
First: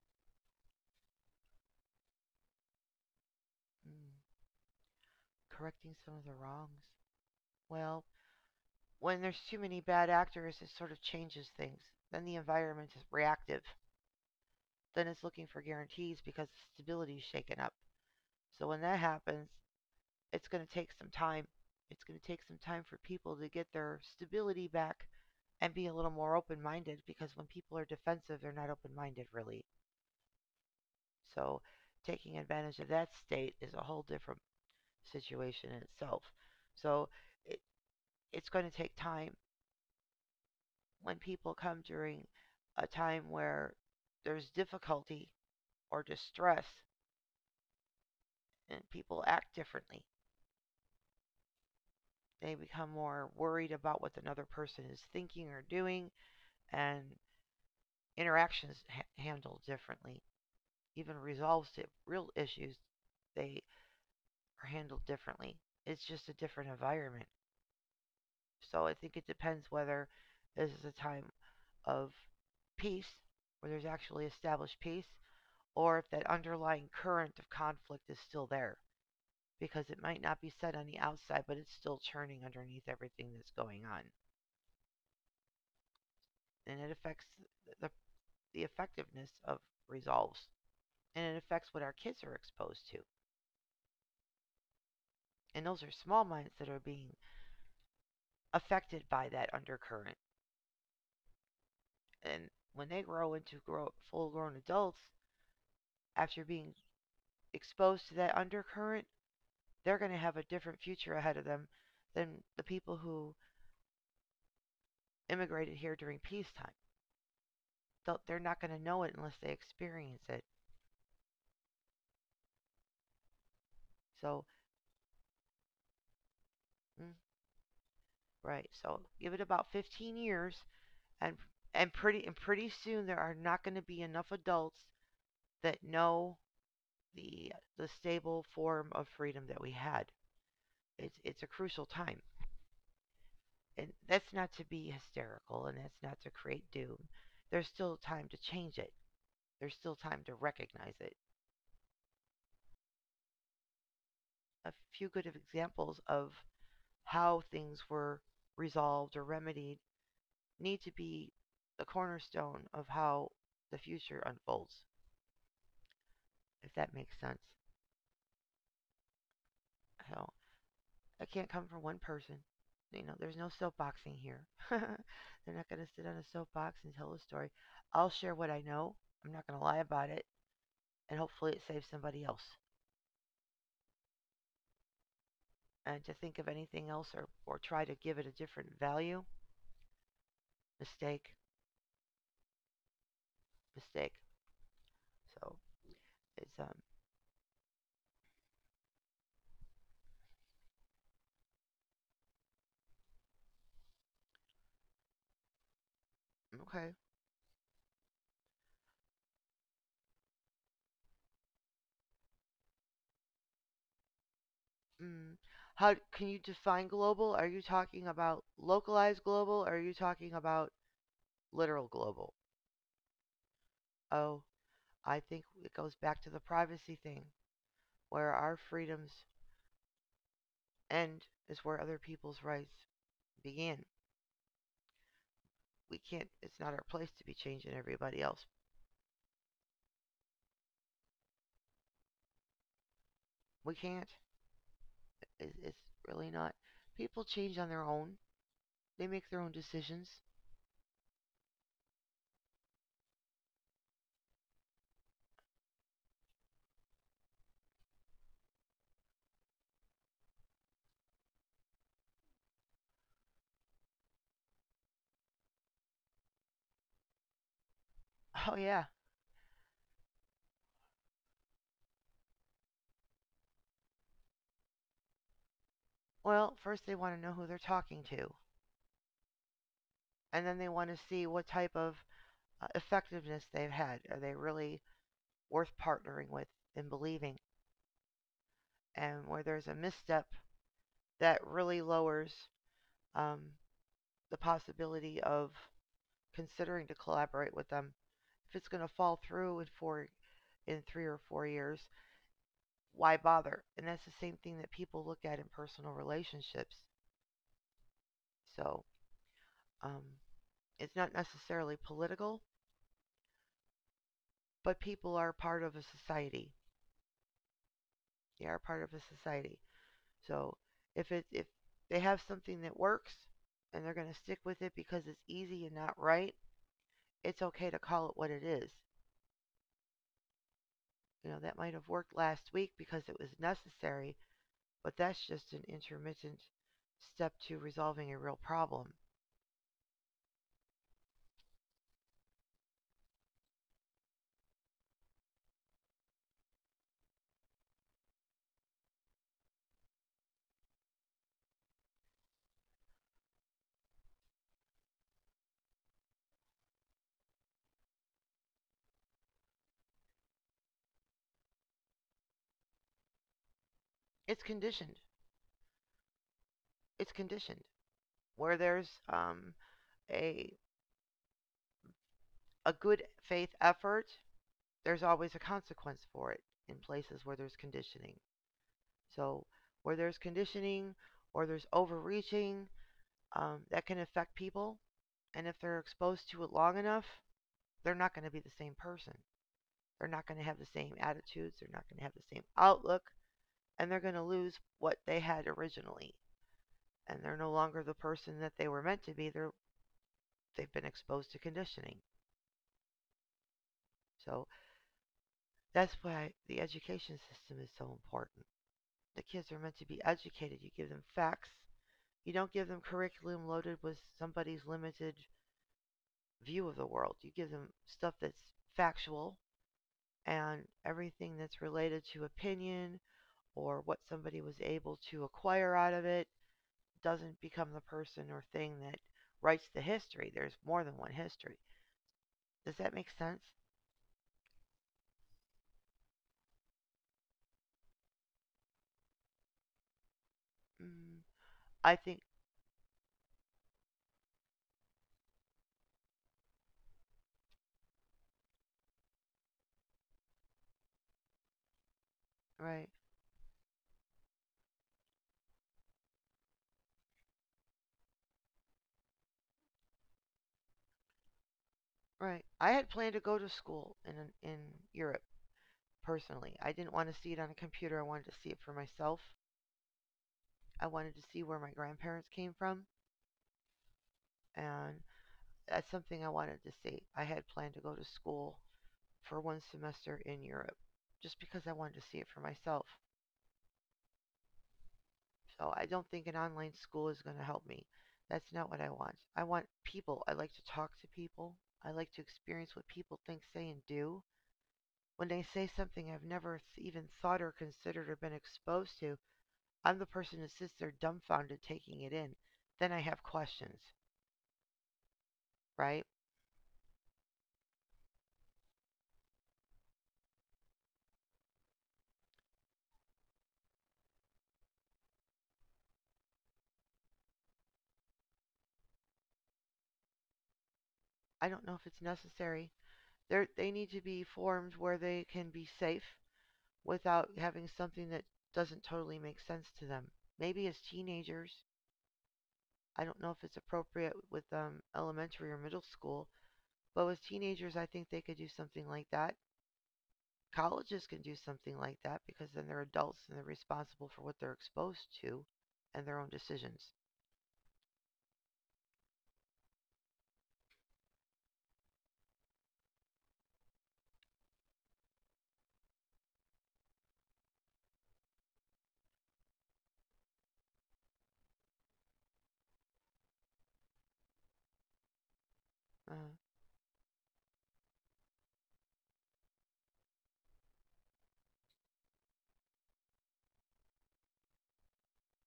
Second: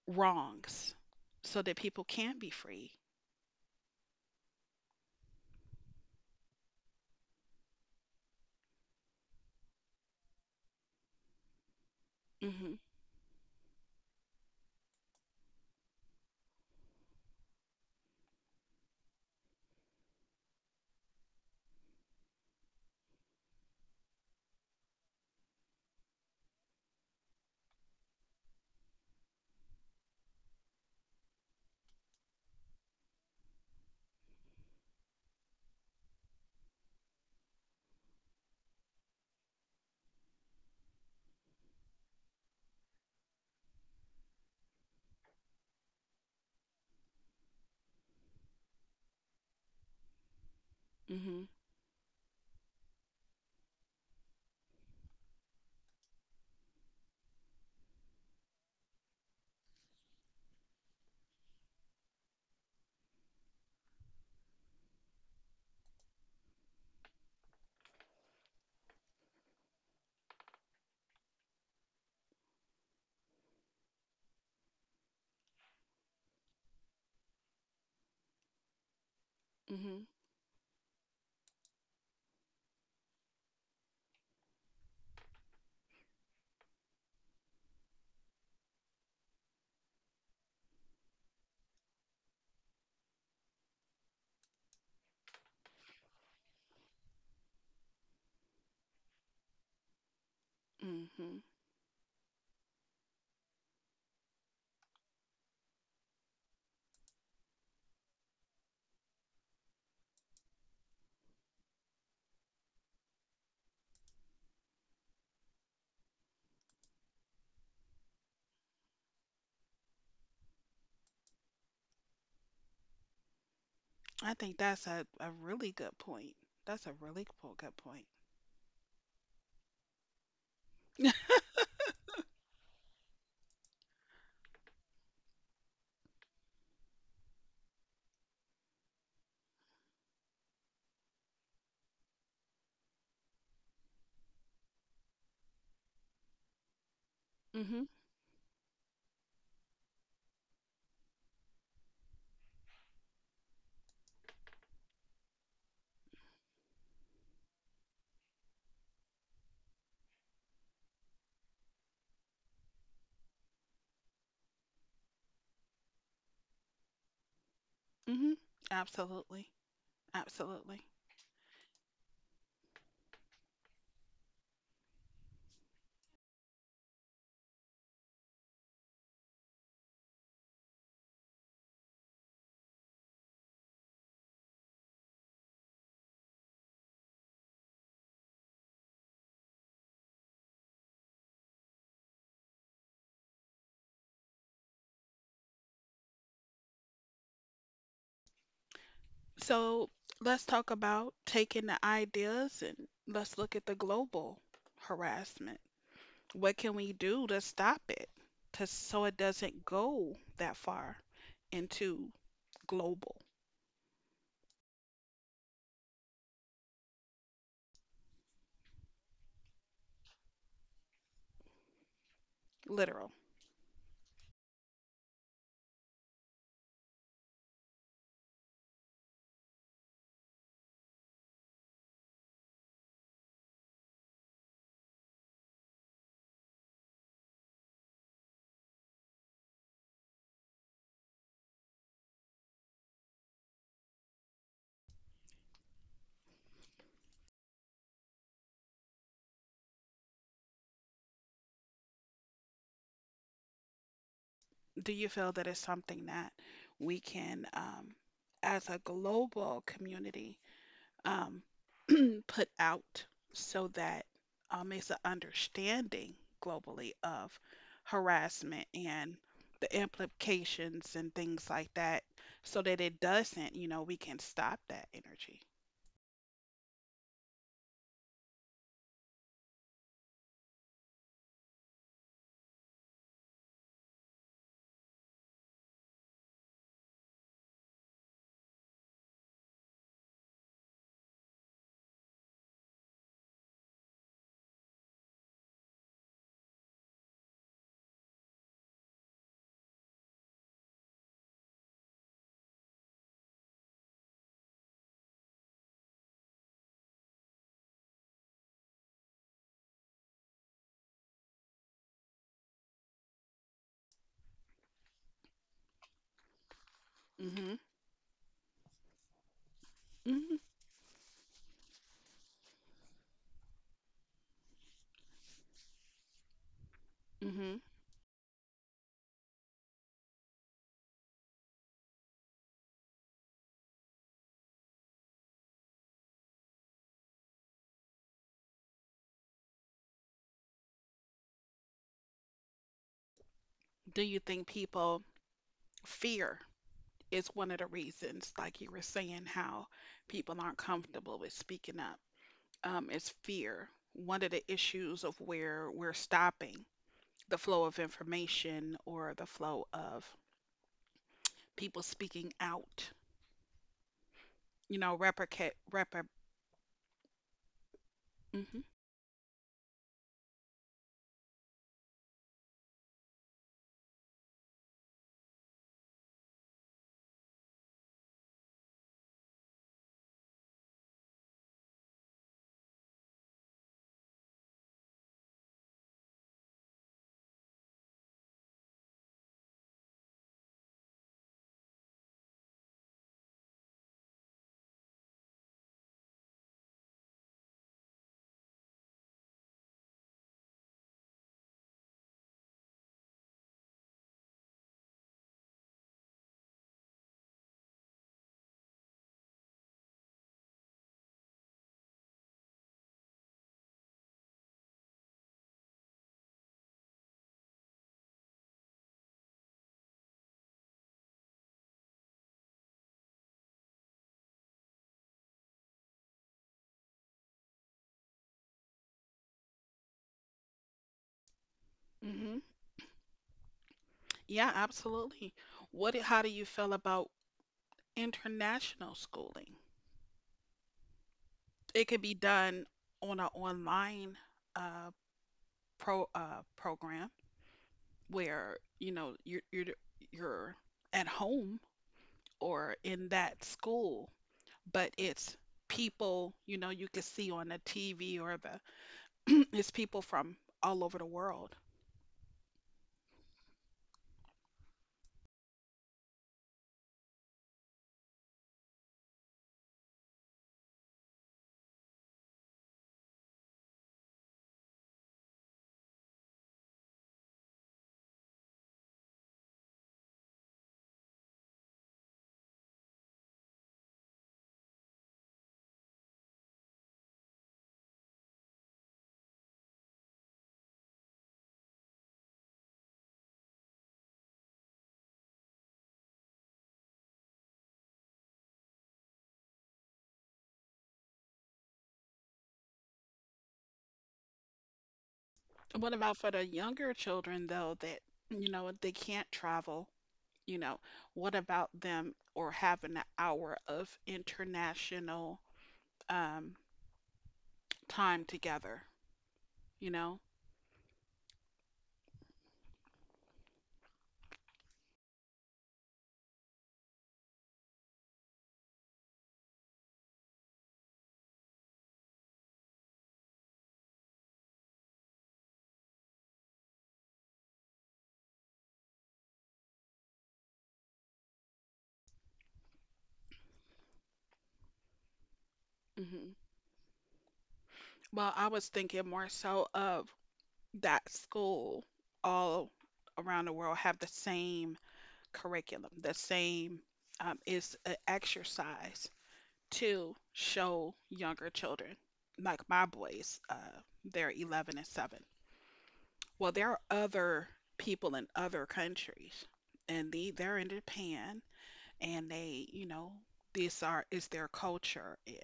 Speaker 1: wrongs so that people can be free.
Speaker 2: Mm, correcting some of the wrongs. Well, when there's too many bad actors, it sort of changes things. Then the
Speaker 1: Mhm.
Speaker 2: environment is reactive. Then it's looking for guarantees because the stability is shaken up. So when that happens, it's going to take some time. It's going to take some time for people to get their stability back and be a little more open minded because when people are defensive, they're not open minded really. So taking advantage of that state is a whole different situation in itself. So it, it's going to take time. When people come during a time where there's difficulty or distress and people act differently,
Speaker 1: Mhm.
Speaker 2: they become more worried about what another person is thinking or doing and interactions handled differently. Even resolves to real issues, they are handled differently. It's just a different environment. So I think it depends whether this is a time of peace, where there's actually established peace, or if that underlying current of conflict is still there. Because it
Speaker 1: Mhm.
Speaker 2: might not be said on the outside, but it's still churning underneath everything that's going on. And it affects the, the effectiveness of resolves. And it affects what our kids are exposed to. And those are small minds that are being affected by that undercurrent.
Speaker 1: Mhm.
Speaker 2: And when they grow into full grown adults, after being exposed to that undercurrent, they're going to have a different future ahead of them than the people who immigrated here during peacetime. They are not going to know it unless they experience it.
Speaker 1: I
Speaker 2: So,
Speaker 1: think that's a really good point. That's a
Speaker 2: mm,
Speaker 1: really good point.
Speaker 2: right. So give it about 15 years, and and pretty soon there are not going to be enough adults that know the stable form of freedom that we had. It's a crucial time. And that's not to be hysterical and that's not to create doom. There's
Speaker 1: Mhm.
Speaker 2: still time to change it. There's still time to recognize it. A few good examples of how things were resolved or remedied need to be the cornerstone of how the future unfolds, if that makes sense.
Speaker 1: Mhm. Absolutely.
Speaker 2: So
Speaker 1: Absolutely.
Speaker 2: I can't come from one person. You know, there's no soapboxing here. They're not going to sit on a soapbox and tell a story. I'll share what I know. I'm not going to lie about it. And hopefully it saves somebody else, and to think of anything else or try to give it a different value, mistake, mistake. So it's
Speaker 1: So, let's talk about taking the ideas and let's look at the global harassment. What can we
Speaker 2: okay.
Speaker 1: do to stop it? To so it doesn't go that far into global,
Speaker 2: Mm. How can you define global? Are you talking about localized global? Or are you talking about literal global?
Speaker 1: literal.
Speaker 2: Oh, I think it goes back to the privacy thing, where our freedoms end is where other people's rights begin. We can't. It's not our place to be changing everybody else. We can't. It's really not. People change on their own. They make their own decisions.
Speaker 1: Do you feel that it's something that we can, as a global community, um, put out so that it's an understanding globally of
Speaker 2: Oh,
Speaker 1: harassment
Speaker 2: yeah.
Speaker 1: and the implications and things like that, so that it doesn't, you know, we can stop that energy.
Speaker 2: Well, first they want to know who they're talking to, and then they want to see what type of effectiveness they've had. Are they really worth partnering with and believing? And where there's a misstep, that really lowers um, the possibility of considering to collaborate with them. If it's going to fall through in four, in 3 or 4 years, why bother? And that's the same thing that people look at in personal relationships. So um, it's not necessarily political, but people are part of a society.
Speaker 1: Hmm.
Speaker 2: They are part of a society.
Speaker 1: Hmm.
Speaker 2: So if they have something that works and they're going to stick with it because it's easy and not right, it's
Speaker 1: Hmm.
Speaker 2: okay to call it what it is. You know, that might have worked last week because it was necessary, but that's just an intermittent step to resolving a real problem.
Speaker 1: Do you think people fear is one of the reasons, like you were saying, how people aren't comfortable with speaking up? Is fear. One of the issues of where we're stopping the flow of information or the flow of people speaking out,
Speaker 2: It's
Speaker 1: you know,
Speaker 2: conditioned.
Speaker 1: replicate, repre
Speaker 2: It's conditioned.
Speaker 1: Hmm.
Speaker 2: Where there's a a good faith effort, there's always a consequence for it in places where there's conditioning. So, where there's conditioning or there's overreaching, that can affect people. And if they're exposed to it long enough, they're not going to be the same person. They're not going to have the same attitudes. They're not going to have the same outlook. And they're going to lose what they had originally. And they're no longer the person that they were meant to be. They've been exposed to conditioning. So that's why the education system is so important. The kids are meant to be educated. You give them facts, you don't give them curriculum loaded with somebody's limited view of the world. You give them stuff that's factual, and everything that's related to opinion or what somebody was able to acquire out of it doesn't become the person or thing that writes the history. There's more than one history.
Speaker 1: Hmm.
Speaker 2: Does that make sense?
Speaker 1: Yeah, absolutely. What, how do you feel about international schooling?
Speaker 2: Mm,
Speaker 1: It
Speaker 2: I
Speaker 1: could be
Speaker 2: think
Speaker 1: done on an online uh, program where, you know, you're at home or
Speaker 2: right,
Speaker 1: in that school but it's people, you know, you could see on the TV or the it's people from all over the world.
Speaker 2: right. I had planned to go to school in Europe personally. I didn't want to see it on a computer. I wanted to see it for myself. I wanted to see where my grandparents came from, and that's something I wanted to see. I had planned to go to school for one semester in Europe just because I wanted to see it for myself. So I don't think an online school is going to help me. That's not what I want. I want people. I like to talk to people. I like to experience what people think, say, and do. When they say something I've never even thought or considered or been exposed to, I'm the person that sits there dumbfounded taking it in. Then I have questions,
Speaker 1: What
Speaker 2: right?
Speaker 1: about for the younger children though that, you know, they can't travel, you know, what about them or having an hour of international um time together, you know?
Speaker 2: I don't know if it's necessary. They need to be formed where they can be safe without having something that doesn't totally make sense to them. Maybe as teenagers, I don't know if it's appropriate with elementary or middle school, but with teenagers, I think they could do something like that. Colleges can do something like that because then they're adults and they're responsible for what they're exposed to and their own
Speaker 1: Hmm.
Speaker 2: decisions.
Speaker 1: Well, I was thinking more so of that school all around the world have the same curriculum, the same is an exercise to show younger children, like my boys, they're 11 and 7.
Speaker 2: Uh,
Speaker 1: Well, there are other people in other countries, and they're in Japan, and they, you know, these are is their culture, and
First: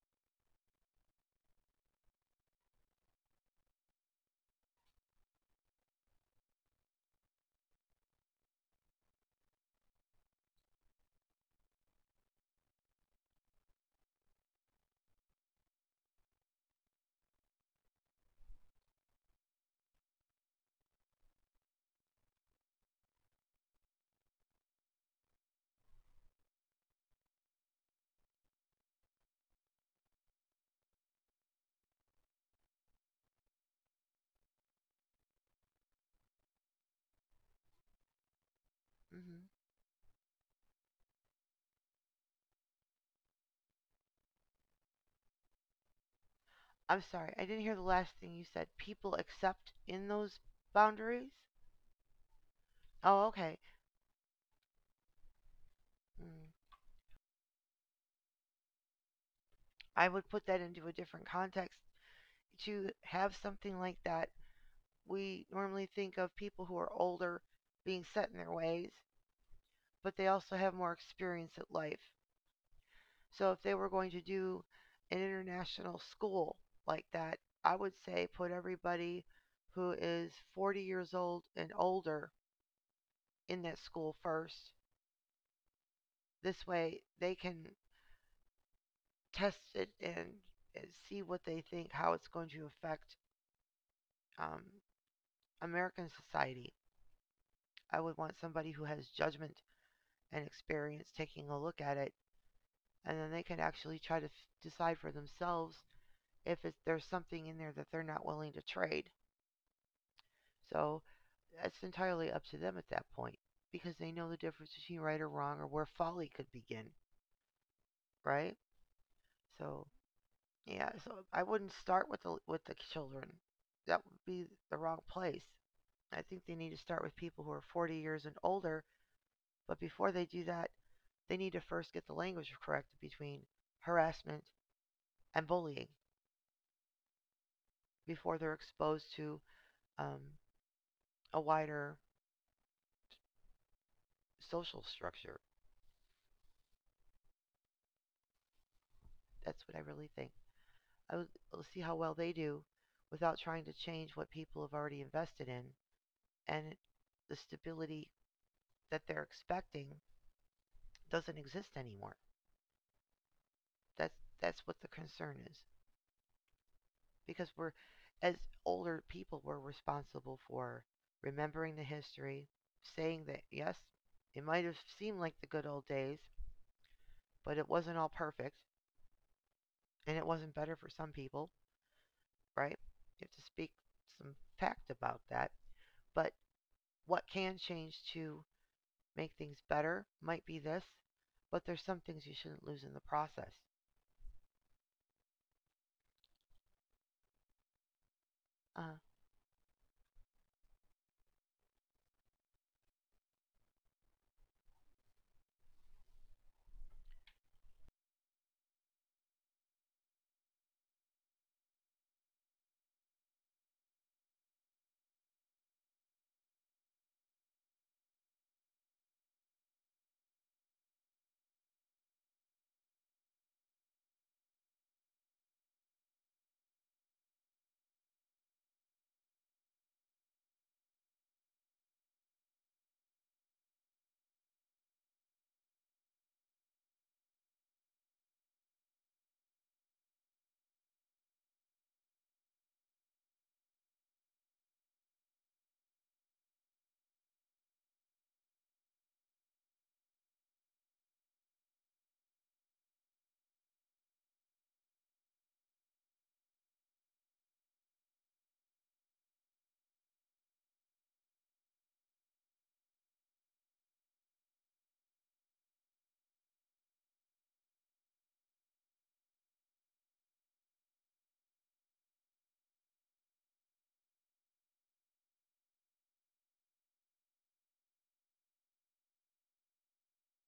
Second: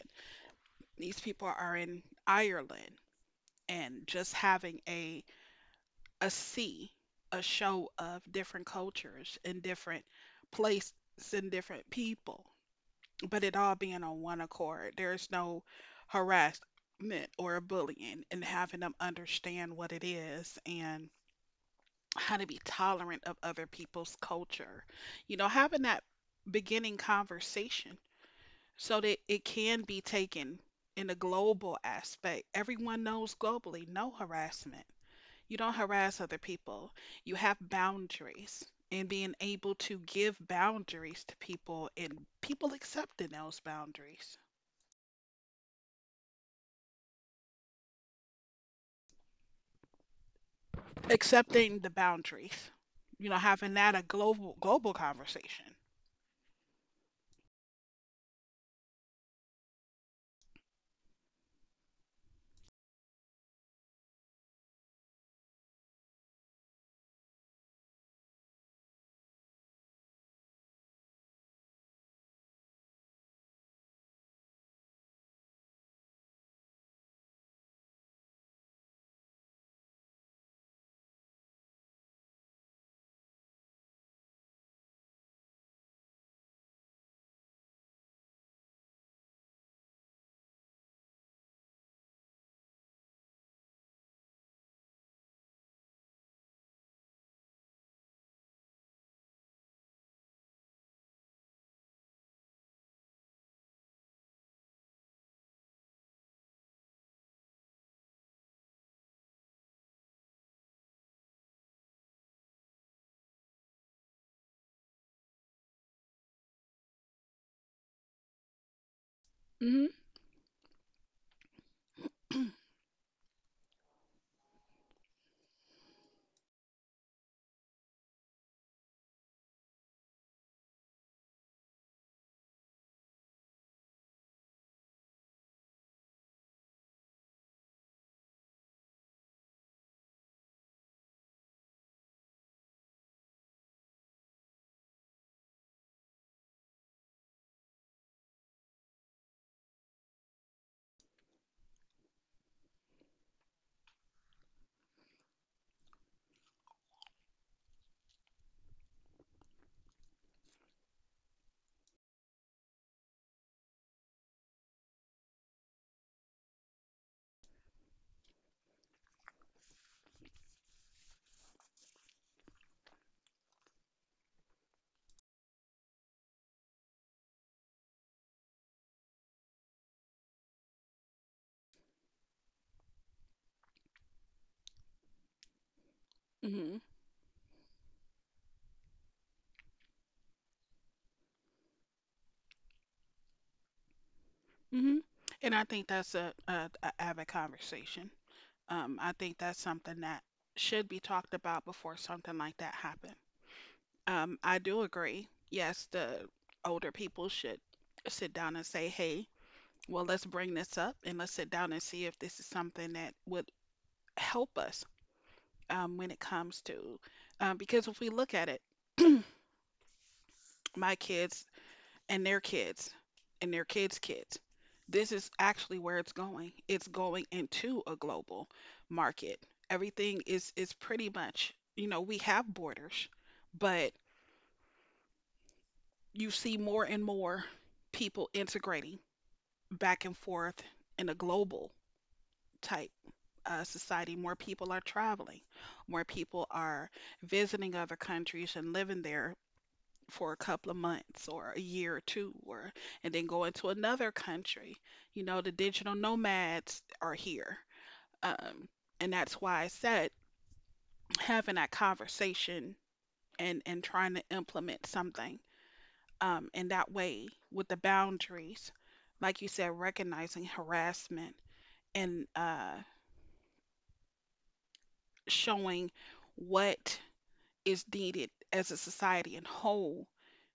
Speaker 1: these people are in Ireland, and just having a see a show of different cultures and different places and different people but it all being on one accord. There's no harassment or bullying and having them understand what it is and how to be tolerant of other people's culture. You know, having that beginning conversation so that it can be taken in a global aspect. Everyone knows globally no harassment. You don't harass other people, you have boundaries. And being
Speaker 2: hmm,
Speaker 1: able to give boundaries to people and people accepting those boundaries.
Speaker 2: I'm sorry, I didn't hear the last thing you said. People accept in those boundaries?
Speaker 1: Accepting the boundaries, you
Speaker 2: Oh,
Speaker 1: know,
Speaker 2: okay.
Speaker 1: having that a global conversation.
Speaker 2: Mm. I would put that into a different context. To have something like that, we normally think of people who are older being set in their ways, but they also have more experience at life. So if they were going to do an international school like that, I would say put everybody who is 40 years old and older in that school first. This way they can test it and see what they think, how it's going to affect um, American society. I would want somebody who has judgment and experience taking a look at it, and then they can actually decide for themselves if there's something in there that they're not willing to trade. So that's entirely up to them at that point because they know the difference between right or wrong or where folly could begin, right?
Speaker 1: Mhm.
Speaker 2: So yeah, so I wouldn't start with the children. That would be the wrong place. I think they need to start with people who are 40 years and older. But before they do that, they need to first get the language correct between harassment and bullying before they're exposed to um, a wider social structure. That's what I really think. I I'll see how well they do without trying to change what people have already invested in, and the stability that they're expecting doesn't exist anymore. That's that's what the concern is, because we're, as older people, we're responsible for remembering the history, saying that yes, it might have seemed like the good old days, but it wasn't all perfect and it wasn't better for some people, right? You have to speak some fact about that. But
Speaker 1: Mhm.
Speaker 2: what can change to make things better might be this, but there's some things you shouldn't lose in the process.
Speaker 1: Mhm. And I think that's a avid conversation.
Speaker 2: Uh,
Speaker 1: I think that's something that should be talked about before something like that happen. I do agree. Yes, the older people should sit down and say, "Hey, well, let's bring this up and let's sit down and see if this is something that would help us when it comes to." Because if we look at it, my kids and their kids and their kids' kids. This is actually where it's going. It's going into a global market. Everything is pretty much, you know, we have borders, but you see more and more people integrating back and forth in a global type society. More people are traveling, more people are visiting other countries and living there for a couple of months or a year or two or and then go into another country. You know, the digital nomads are here. Um, and that's why I said having that conversation and trying to implement something in that way with the boundaries, like you said, recognizing harassment and showing what is needed as a society in whole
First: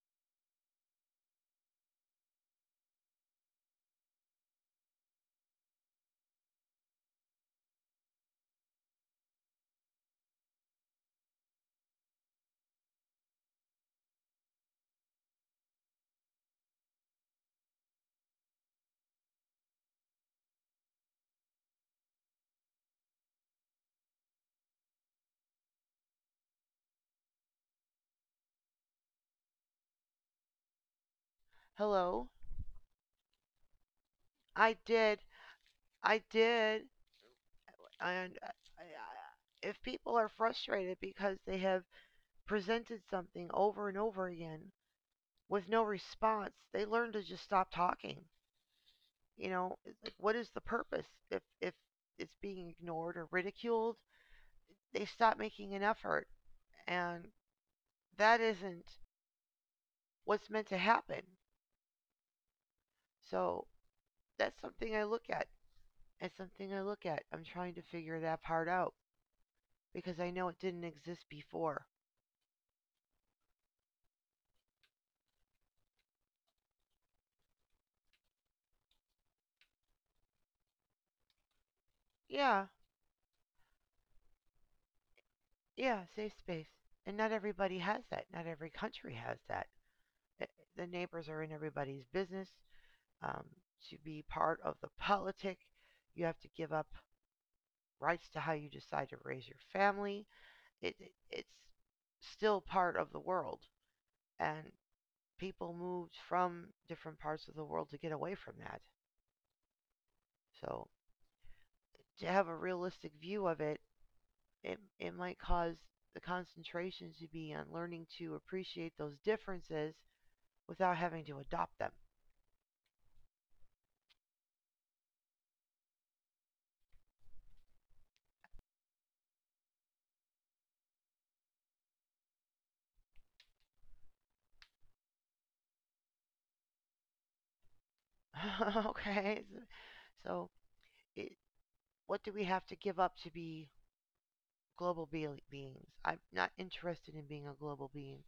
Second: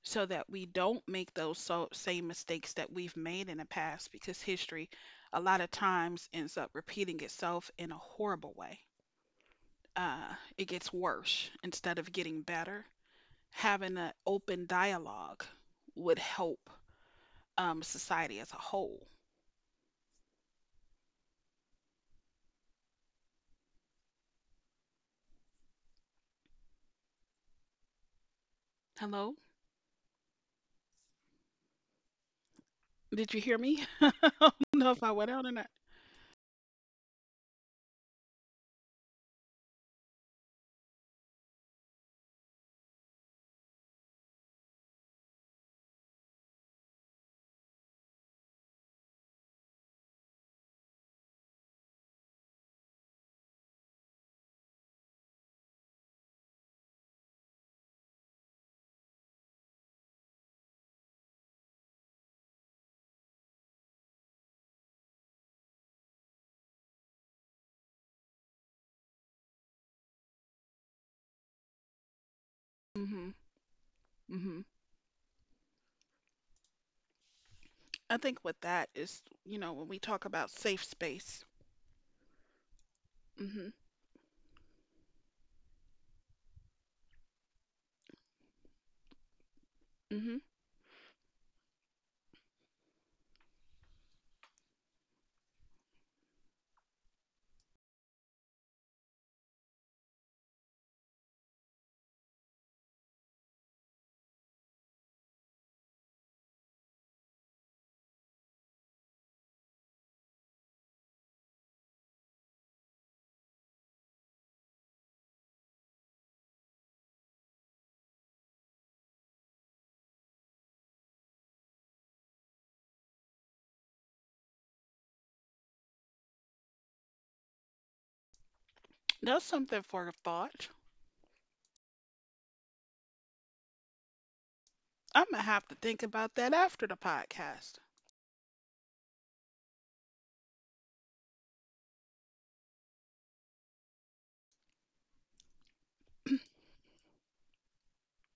Speaker 1: so that we don't make those same mistakes that we've made in the past because history a lot of times ends up repeating itself in a horrible way. It gets worse instead of getting better. Having an open dialogue would help society as a whole. Hello?
Speaker 2: hello,
Speaker 1: Did you hear me? I
Speaker 2: I
Speaker 1: don't know if I
Speaker 2: did,
Speaker 1: went out or not.
Speaker 2: I did. And I- I- if people are frustrated because they have presented something over and over again with no response, they learn to just stop talking. You know, like what is the purpose if it's being ignored or ridiculed? They stop making an effort, and that isn't what's meant to happen. So that's something I look at. It's something I look at. I'm trying to figure that part out because I know it didn't exist before.
Speaker 1: Hmm. Hmm. I think with that is, you know, when we talk about safe space.
Speaker 2: Yeah,
Speaker 1: Hmm.
Speaker 2: yeah, safe space. And not everybody has that. Not every country has that.
Speaker 1: Hmm.
Speaker 2: The neighbors are in everybody's business. Um, to be part of the politic, you have to give up rights to how you decide to raise your family. It's still part of the world. And people moved from different parts of the world to get away from that. So to have a realistic view of it, it might cause the concentration to be on learning to appreciate those differences without having to adopt them.
Speaker 1: That's something for thought. I'm gonna have to think about that after the podcast.
Speaker 2: Okay, so so it, what do we have to give up to be global beings? I'm not interested in being a global being.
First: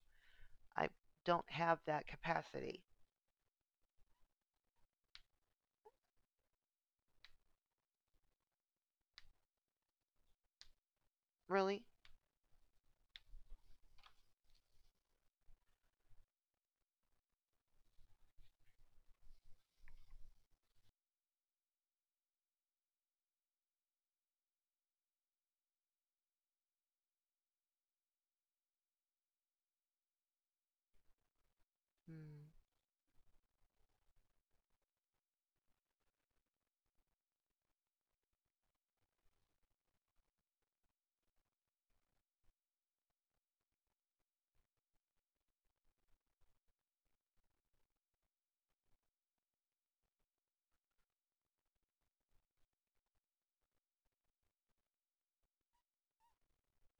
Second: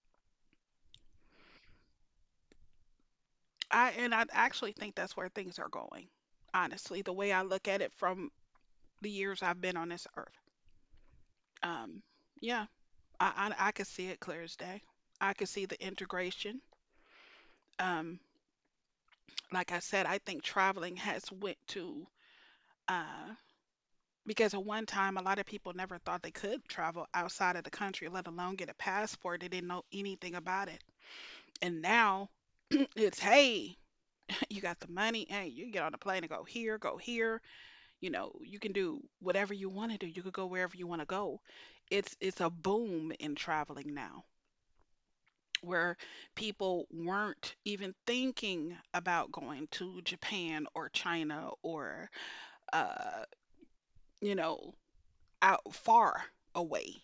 Speaker 2: I don't have that capacity.
Speaker 1: I actually think that's where things are going. Honestly, the way I look at it from the years I've been on this earth.
Speaker 2: Really?
Speaker 1: Um, yeah, I could see it clear as day. I could see the integration. Um, like I said, I think traveling has went to uh because at one time a lot of people never thought they could travel outside of the country, let alone get a passport. They didn't know anything about it. And now
Speaker 2: Hmm.
Speaker 1: it's hey, you got the money. Hey, you can get on a plane and go here, go here. You know, you can do whatever you want to do. You could go wherever you want to go. It's a boom in traveling now where people weren't even thinking about going to Japan or China or uh, you know, out far away,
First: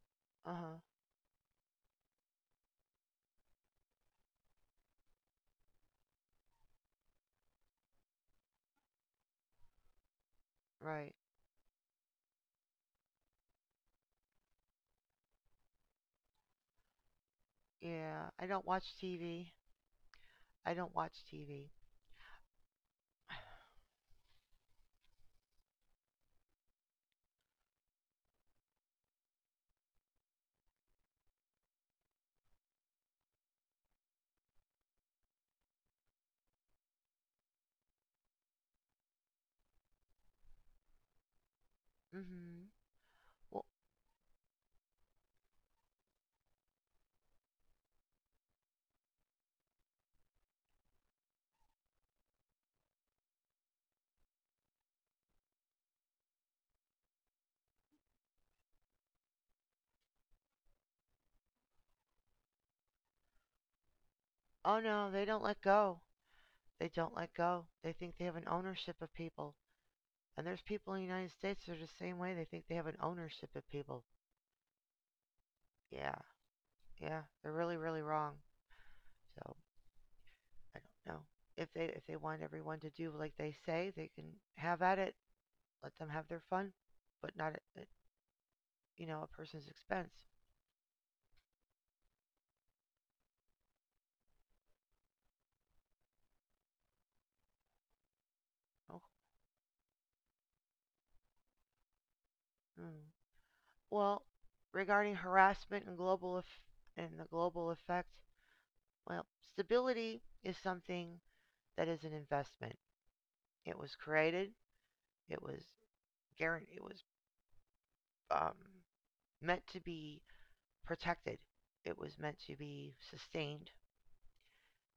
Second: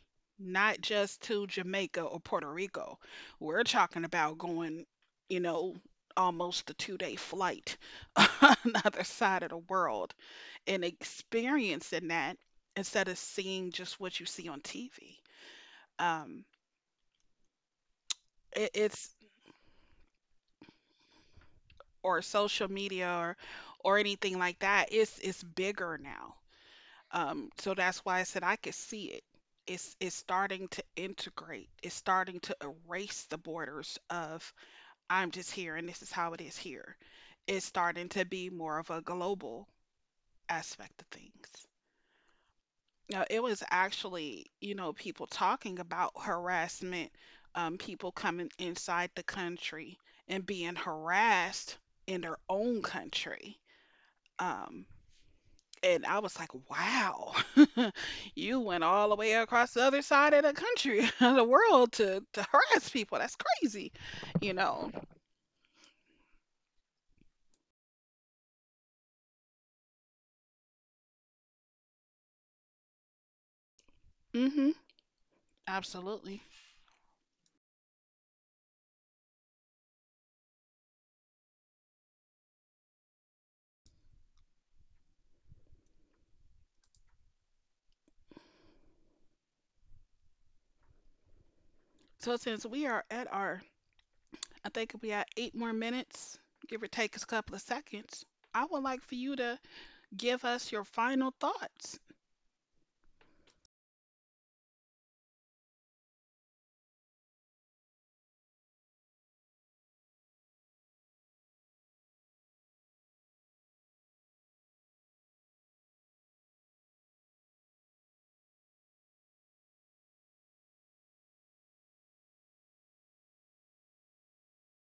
Speaker 2: Uh huh.
Speaker 1: not just to Jamaica or Puerto Rico. We're talking about going, you know, almost a 2-day flight on the other side of the world and
Speaker 2: Right.
Speaker 1: experiencing that instead of seeing just what you see on TV. Um,
Speaker 2: Yeah. I don't
Speaker 1: it,
Speaker 2: watch
Speaker 1: it's
Speaker 2: TV. I don't watch TV.
Speaker 1: or social media or anything like that. It's bigger now. So that's why I said I could see it. It's starting to integrate. It's starting to erase the borders of I'm just here and this is how it is here. It's starting to be more of a global aspect of things.
Speaker 2: Mm-hmm.
Speaker 1: Now, it was
Speaker 2: Well,
Speaker 1: actually, you know, people talking about harassment, people coming inside the country and being harassed in their own country. Um, And I was like, wow, you went all the way across the other side of the country, of the world to, harass people. That's crazy, you
Speaker 2: oh
Speaker 1: know.
Speaker 2: no, they don't let go. They don't let go. They think they have an ownership of people. And there's people in the United States that are the same way. They think they have an ownership of people.
Speaker 1: Hmm.
Speaker 2: Yeah.
Speaker 1: Absolutely.
Speaker 2: Yeah, they're really, really wrong. So I don't know if they want everyone to do like they say, they can have at it. Let them have their fun, but not at you know a person's expense.
Speaker 1: So since we are at our, I think we have 8 more minutes, give or take a couple of seconds, I would like
Speaker 2: Oh,
Speaker 1: for you to give us your final thoughts.
Speaker 2: mm. Well, regarding harassment and and the global effect, well, stability is something that is an investment. It was created. It was guaranteed. It was um, meant to be protected. It was meant to be sustained.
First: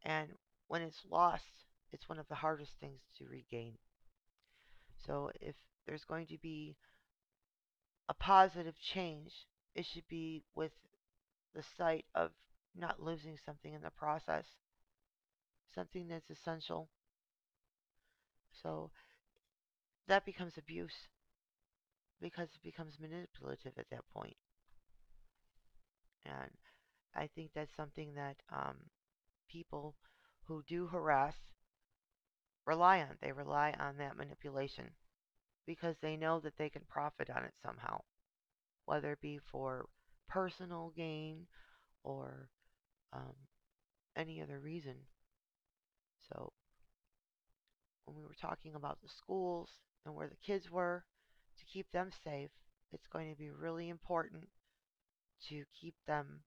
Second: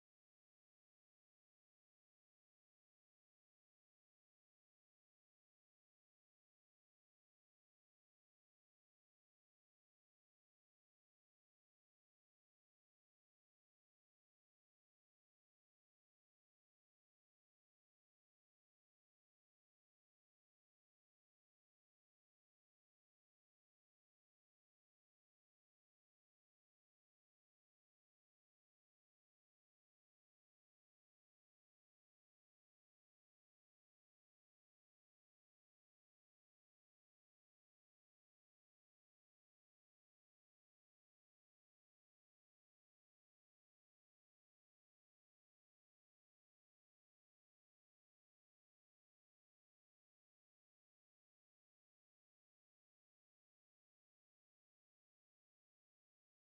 Speaker 2: And when it's lost, it's one of the hardest things to regain. So if there's going to be a positive change, it should be with the sight of not losing something in the process, something that's essential. So that becomes abuse because it becomes manipulative at that point. And I think that's something that people who do harass rely on. They rely on that manipulation because they know that they can profit on it somehow, whether it be for personal gain or um, any other reason. So when we were talking about the schools and where the kids were, to keep them safe, it's going to be really important to keep them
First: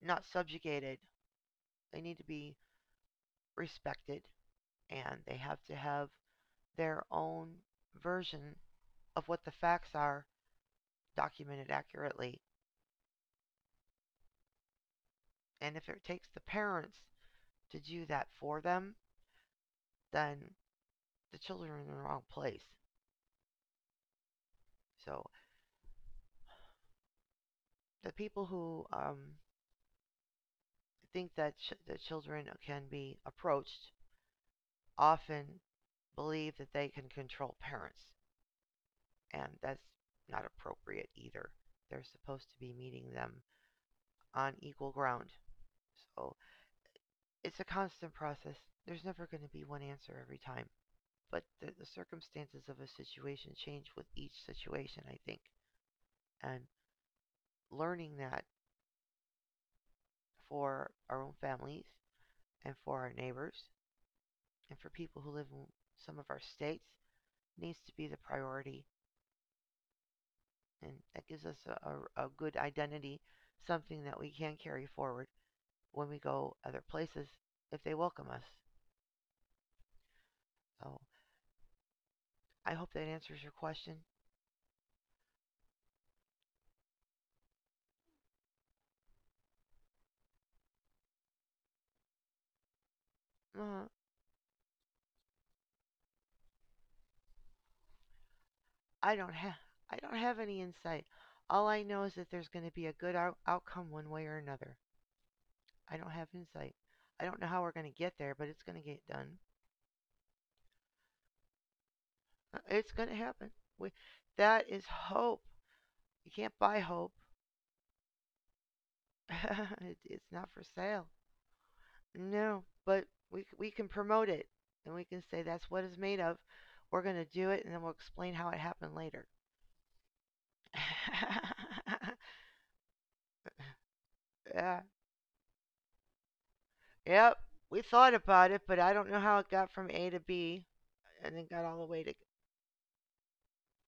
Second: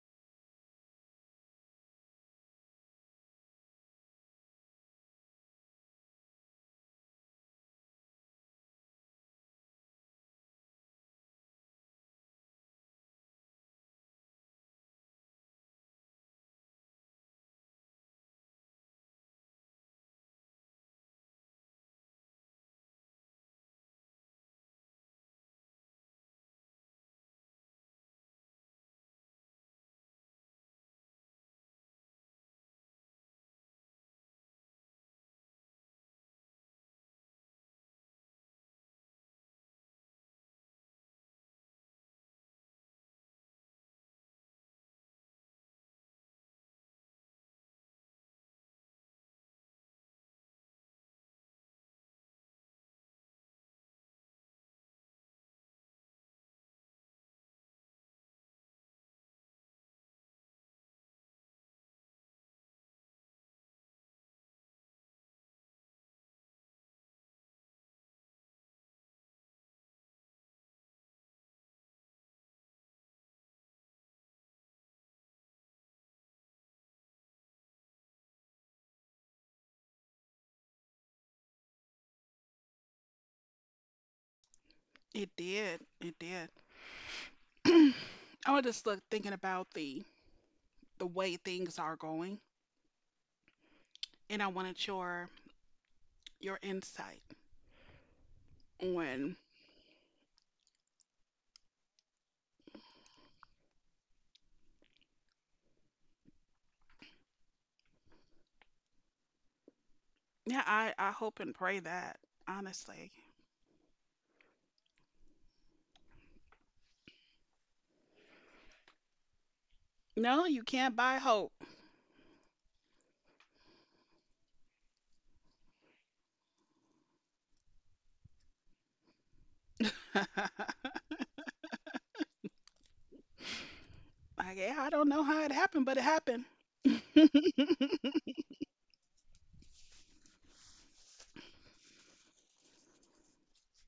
Speaker 2: not subjugated. They need to be respected, and they have to have their own version of what the facts are documented accurately. And if it takes the parents to do that for them, then the children are in the wrong place. So the people who think that that children can be approached often believe that they can control parents, and that's not appropriate either. They're supposed to be meeting them on equal ground. So it's a constant process. There's never going to be one answer every time, but the circumstances of a situation change with each situation, I think. And learning that for our own families and for our neighbors and for people who live in some of our states needs to be the priority. And that gives us a good identity, something that we can carry forward when we go other places if they welcome us. So I hope that answers your question.
Speaker 1: It did. It did. I was just thinking about the way things are going,
Speaker 2: Uh,
Speaker 1: and I wanted your insight
Speaker 2: I
Speaker 1: on.
Speaker 2: don't have I don't have any insight. All I know is that there's going to be a good outcome one way or another. I don't have insight. I don't know how we're going to get there, but it's going to get done.
Speaker 1: Yeah, I hope and pray that,
Speaker 2: It's
Speaker 1: honestly.
Speaker 2: going to happen. We, that is hope. You can't buy hope. it, it's
Speaker 1: No,
Speaker 2: not
Speaker 1: you
Speaker 2: for
Speaker 1: can't
Speaker 2: sale.
Speaker 1: buy hope.
Speaker 2: No, but we can promote it, and we can say that's what it's made of. We're gonna do it, and then we'll explain how it happened later.
Speaker 1: Like, yeah,
Speaker 2: Yeah.
Speaker 1: I don't know how it happened, but it happened.
Speaker 2: Yep. We thought about it, but I don't know how it got from A to B, and then got all the way to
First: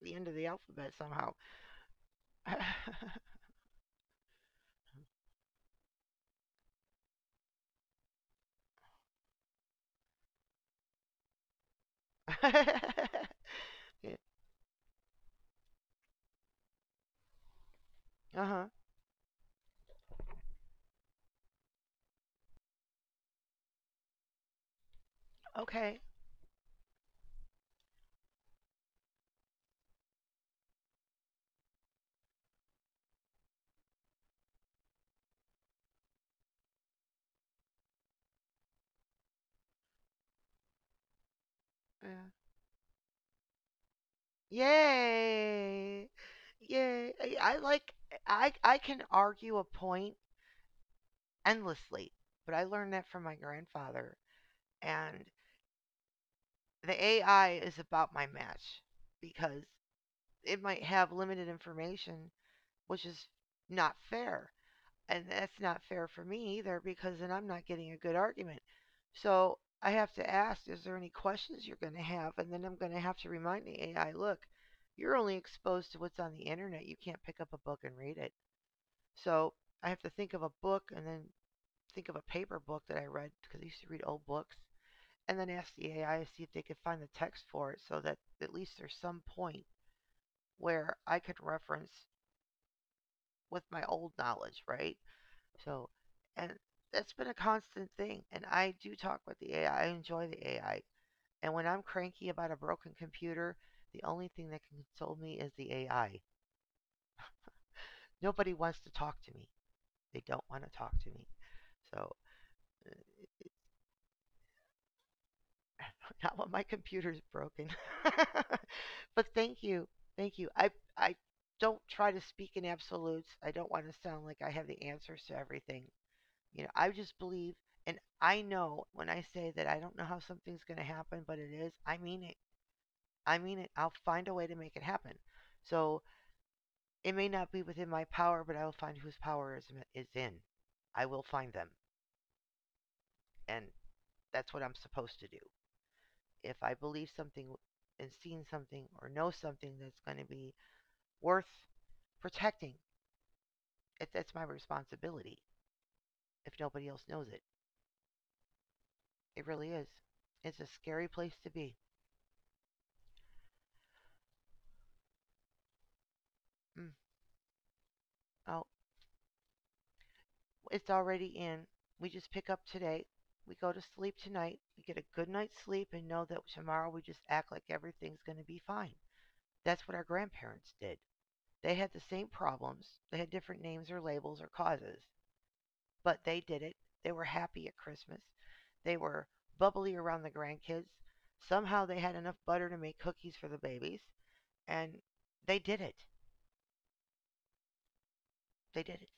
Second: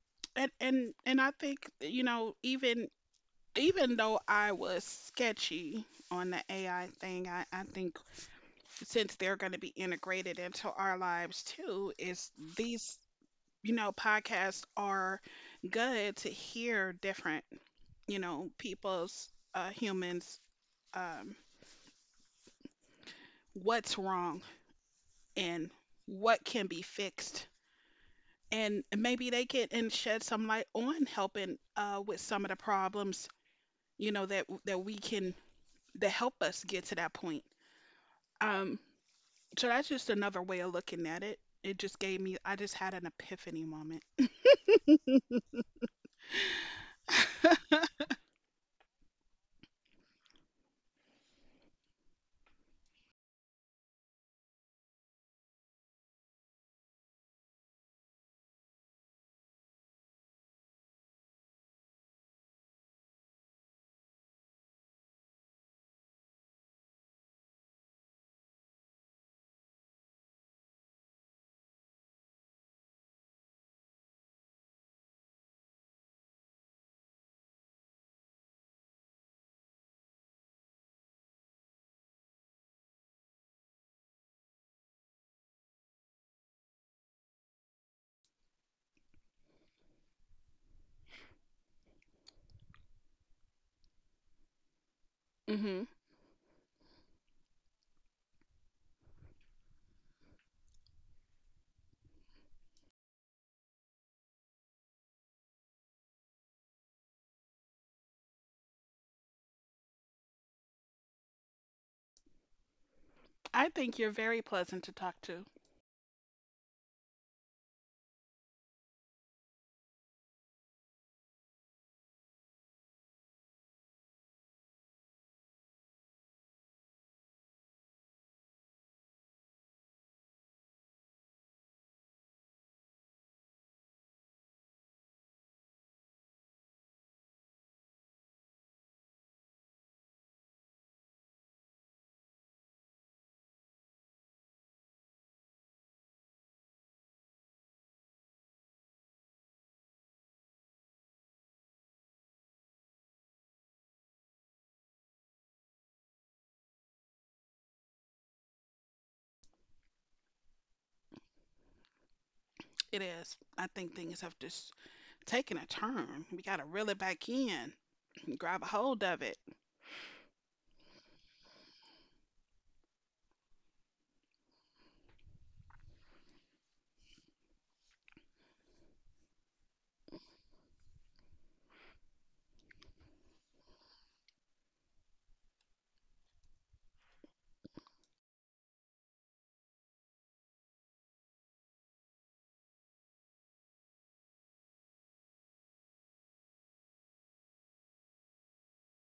Speaker 2: the end of the
Speaker 1: And
Speaker 2: alphabet
Speaker 1: and and I
Speaker 2: somehow.
Speaker 1: think, you know, even even though I was sketchy on the AI thing, I think since they're going to be integrated into our lives too, is these, you know,
Speaker 2: Yeah.
Speaker 1: podcasts are good to hear different, you
Speaker 2: Uh
Speaker 1: know,
Speaker 2: huh.
Speaker 1: people's humans um what's wrong and
Speaker 2: Okay.
Speaker 1: what can be fixed. And maybe they can and shed some light on helping with some of the problems, you know, that we can that help us get to that point. Um, so that's just another way of looking at it.
Speaker 2: Yeah.
Speaker 1: I just had an epiphany moment.
Speaker 2: Yay. Yay. I like. I can argue a point endlessly. But I learned that from my grandfather. And the AI is about my match because it might have limited information, which is not fair. And that's not fair for me either because then I'm not getting a good argument. So I have to ask, is there any questions you're going to have? And then I'm going to have to remind the AI, look, you're only exposed to what's on the internet. You can't pick up a book and read it. So I have to think of a book and then think of a paper book that I read because I used to read old books. And then ask the AI to see if they could find the text for it so that at least there's some point where I could reference with my old knowledge, right?
Speaker 1: Hmm.
Speaker 2: So, and that's been a constant thing. And I do talk with the AI, I enjoy the AI. And when I'm cranky about a broken computer, the only thing that can console me is the AI. Nobody wants to talk to me, they don't want to talk to me. So, uh,
Speaker 1: I think you're very pleasant to talk to.
Speaker 2: not when my computer's broken. But thank you. Thank you. I don't try to speak in absolutes. I don't want to sound like I have the answers to everything. You know, I just believe and I know when I say that I don't know how something's going to happen, but it is, I mean it. I mean it. I'll find a way to make it happen. So it may not be within my power, but I will find whose power is in. I will find them. And that's what I'm supposed to do. If I believe something and seen something or know something that's going to be worth protecting, that's my responsibility if nobody else knows it. It really is. It's a scary place to be.
Speaker 1: It is. I think things have just taken a turn. We got to reel
Speaker 2: Mm.
Speaker 1: it back in and grab
Speaker 2: Oh,
Speaker 1: a hold of it.
Speaker 2: it's already in. We just pick up today. We go to sleep tonight. We get a good night's sleep and know that tomorrow we just act like everything's going to be fine. That's what our grandparents did. They had the same problems. They had different names or labels or causes. But they did it. They were happy at Christmas. They were bubbly around the grandkids. Somehow they had enough butter to make cookies for the babies, and they did it. They did it.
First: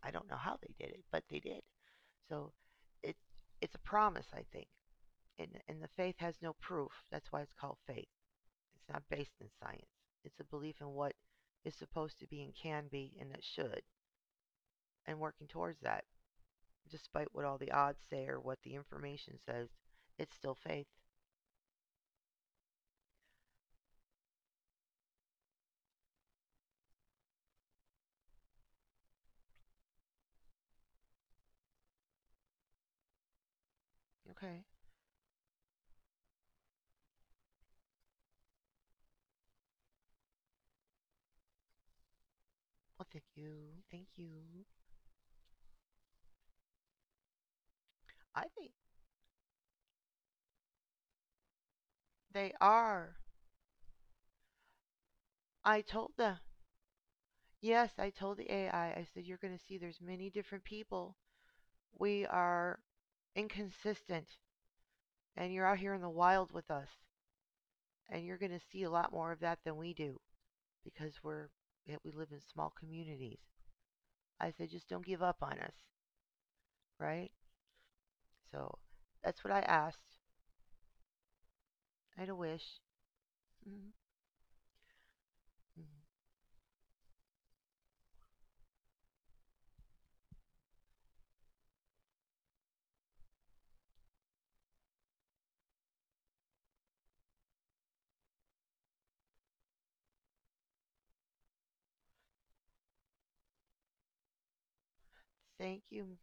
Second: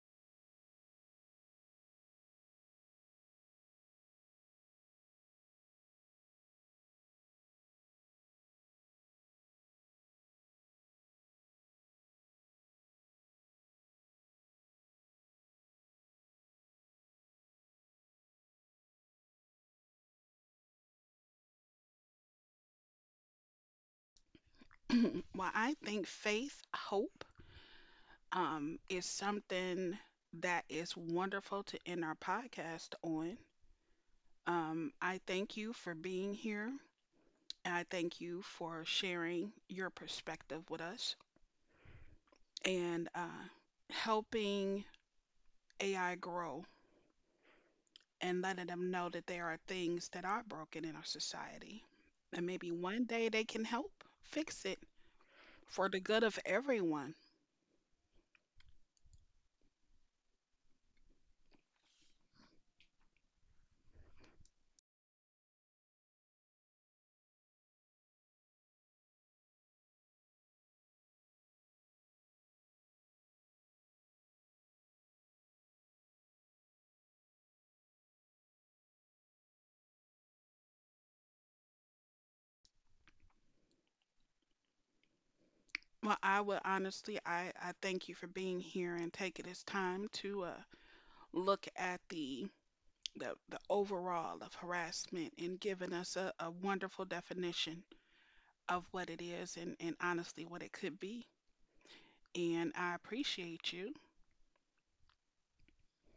Speaker 2: I don't know how they did it, but they did. So it it's a promise, I think. And the faith has no proof. That's why it's called faith. It's not based in science. It's a belief in what is supposed to be and can be and that should and working towards that despite what all the odds say or what the information says, it's still faith.
Speaker 1: Well, I think faith, hope, is something that is wonderful to end our podcast on.
Speaker 2: Okay.
Speaker 1: I thank you for being here. And I thank you for sharing your perspective with us
Speaker 2: Well,
Speaker 1: and
Speaker 2: thank you. Thank you.
Speaker 1: helping AI grow
Speaker 2: I
Speaker 1: and letting
Speaker 2: think
Speaker 1: them know that there are things that are broken in our society. And
Speaker 2: they
Speaker 1: maybe one
Speaker 2: are.
Speaker 1: day they can help fix it
Speaker 2: I
Speaker 1: for the
Speaker 2: told
Speaker 1: good
Speaker 2: them.
Speaker 1: of everyone.
Speaker 2: Yes, I told the AI. I said you're going to see there's many different people. We are inconsistent and you're out here in the wild with us and you're going to see a lot more of that than we do because we're, yeah, we live in small communities. I said just don't give up on us, right? So that's what I asked. I had a wish. Mhm. Mhm.
Speaker 1: Well, I would honestly, I thank you for being here and taking this time to look at the, overall of harassment and giving us a, wonderful definition of what it is and honestly what it could be. And I appreciate you.
Speaker 2: Thank you,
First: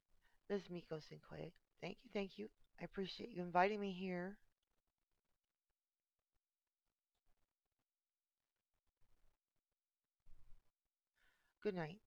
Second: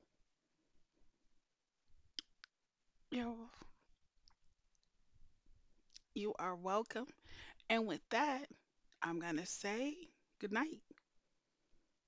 Speaker 2: Ms. Miko Sinclair. Thank you, thank you. I appreciate
Speaker 1: You're,
Speaker 2: you inviting me here.
Speaker 1: you are welcome. And with that, I'm going to say good night.
Speaker 2: Good night.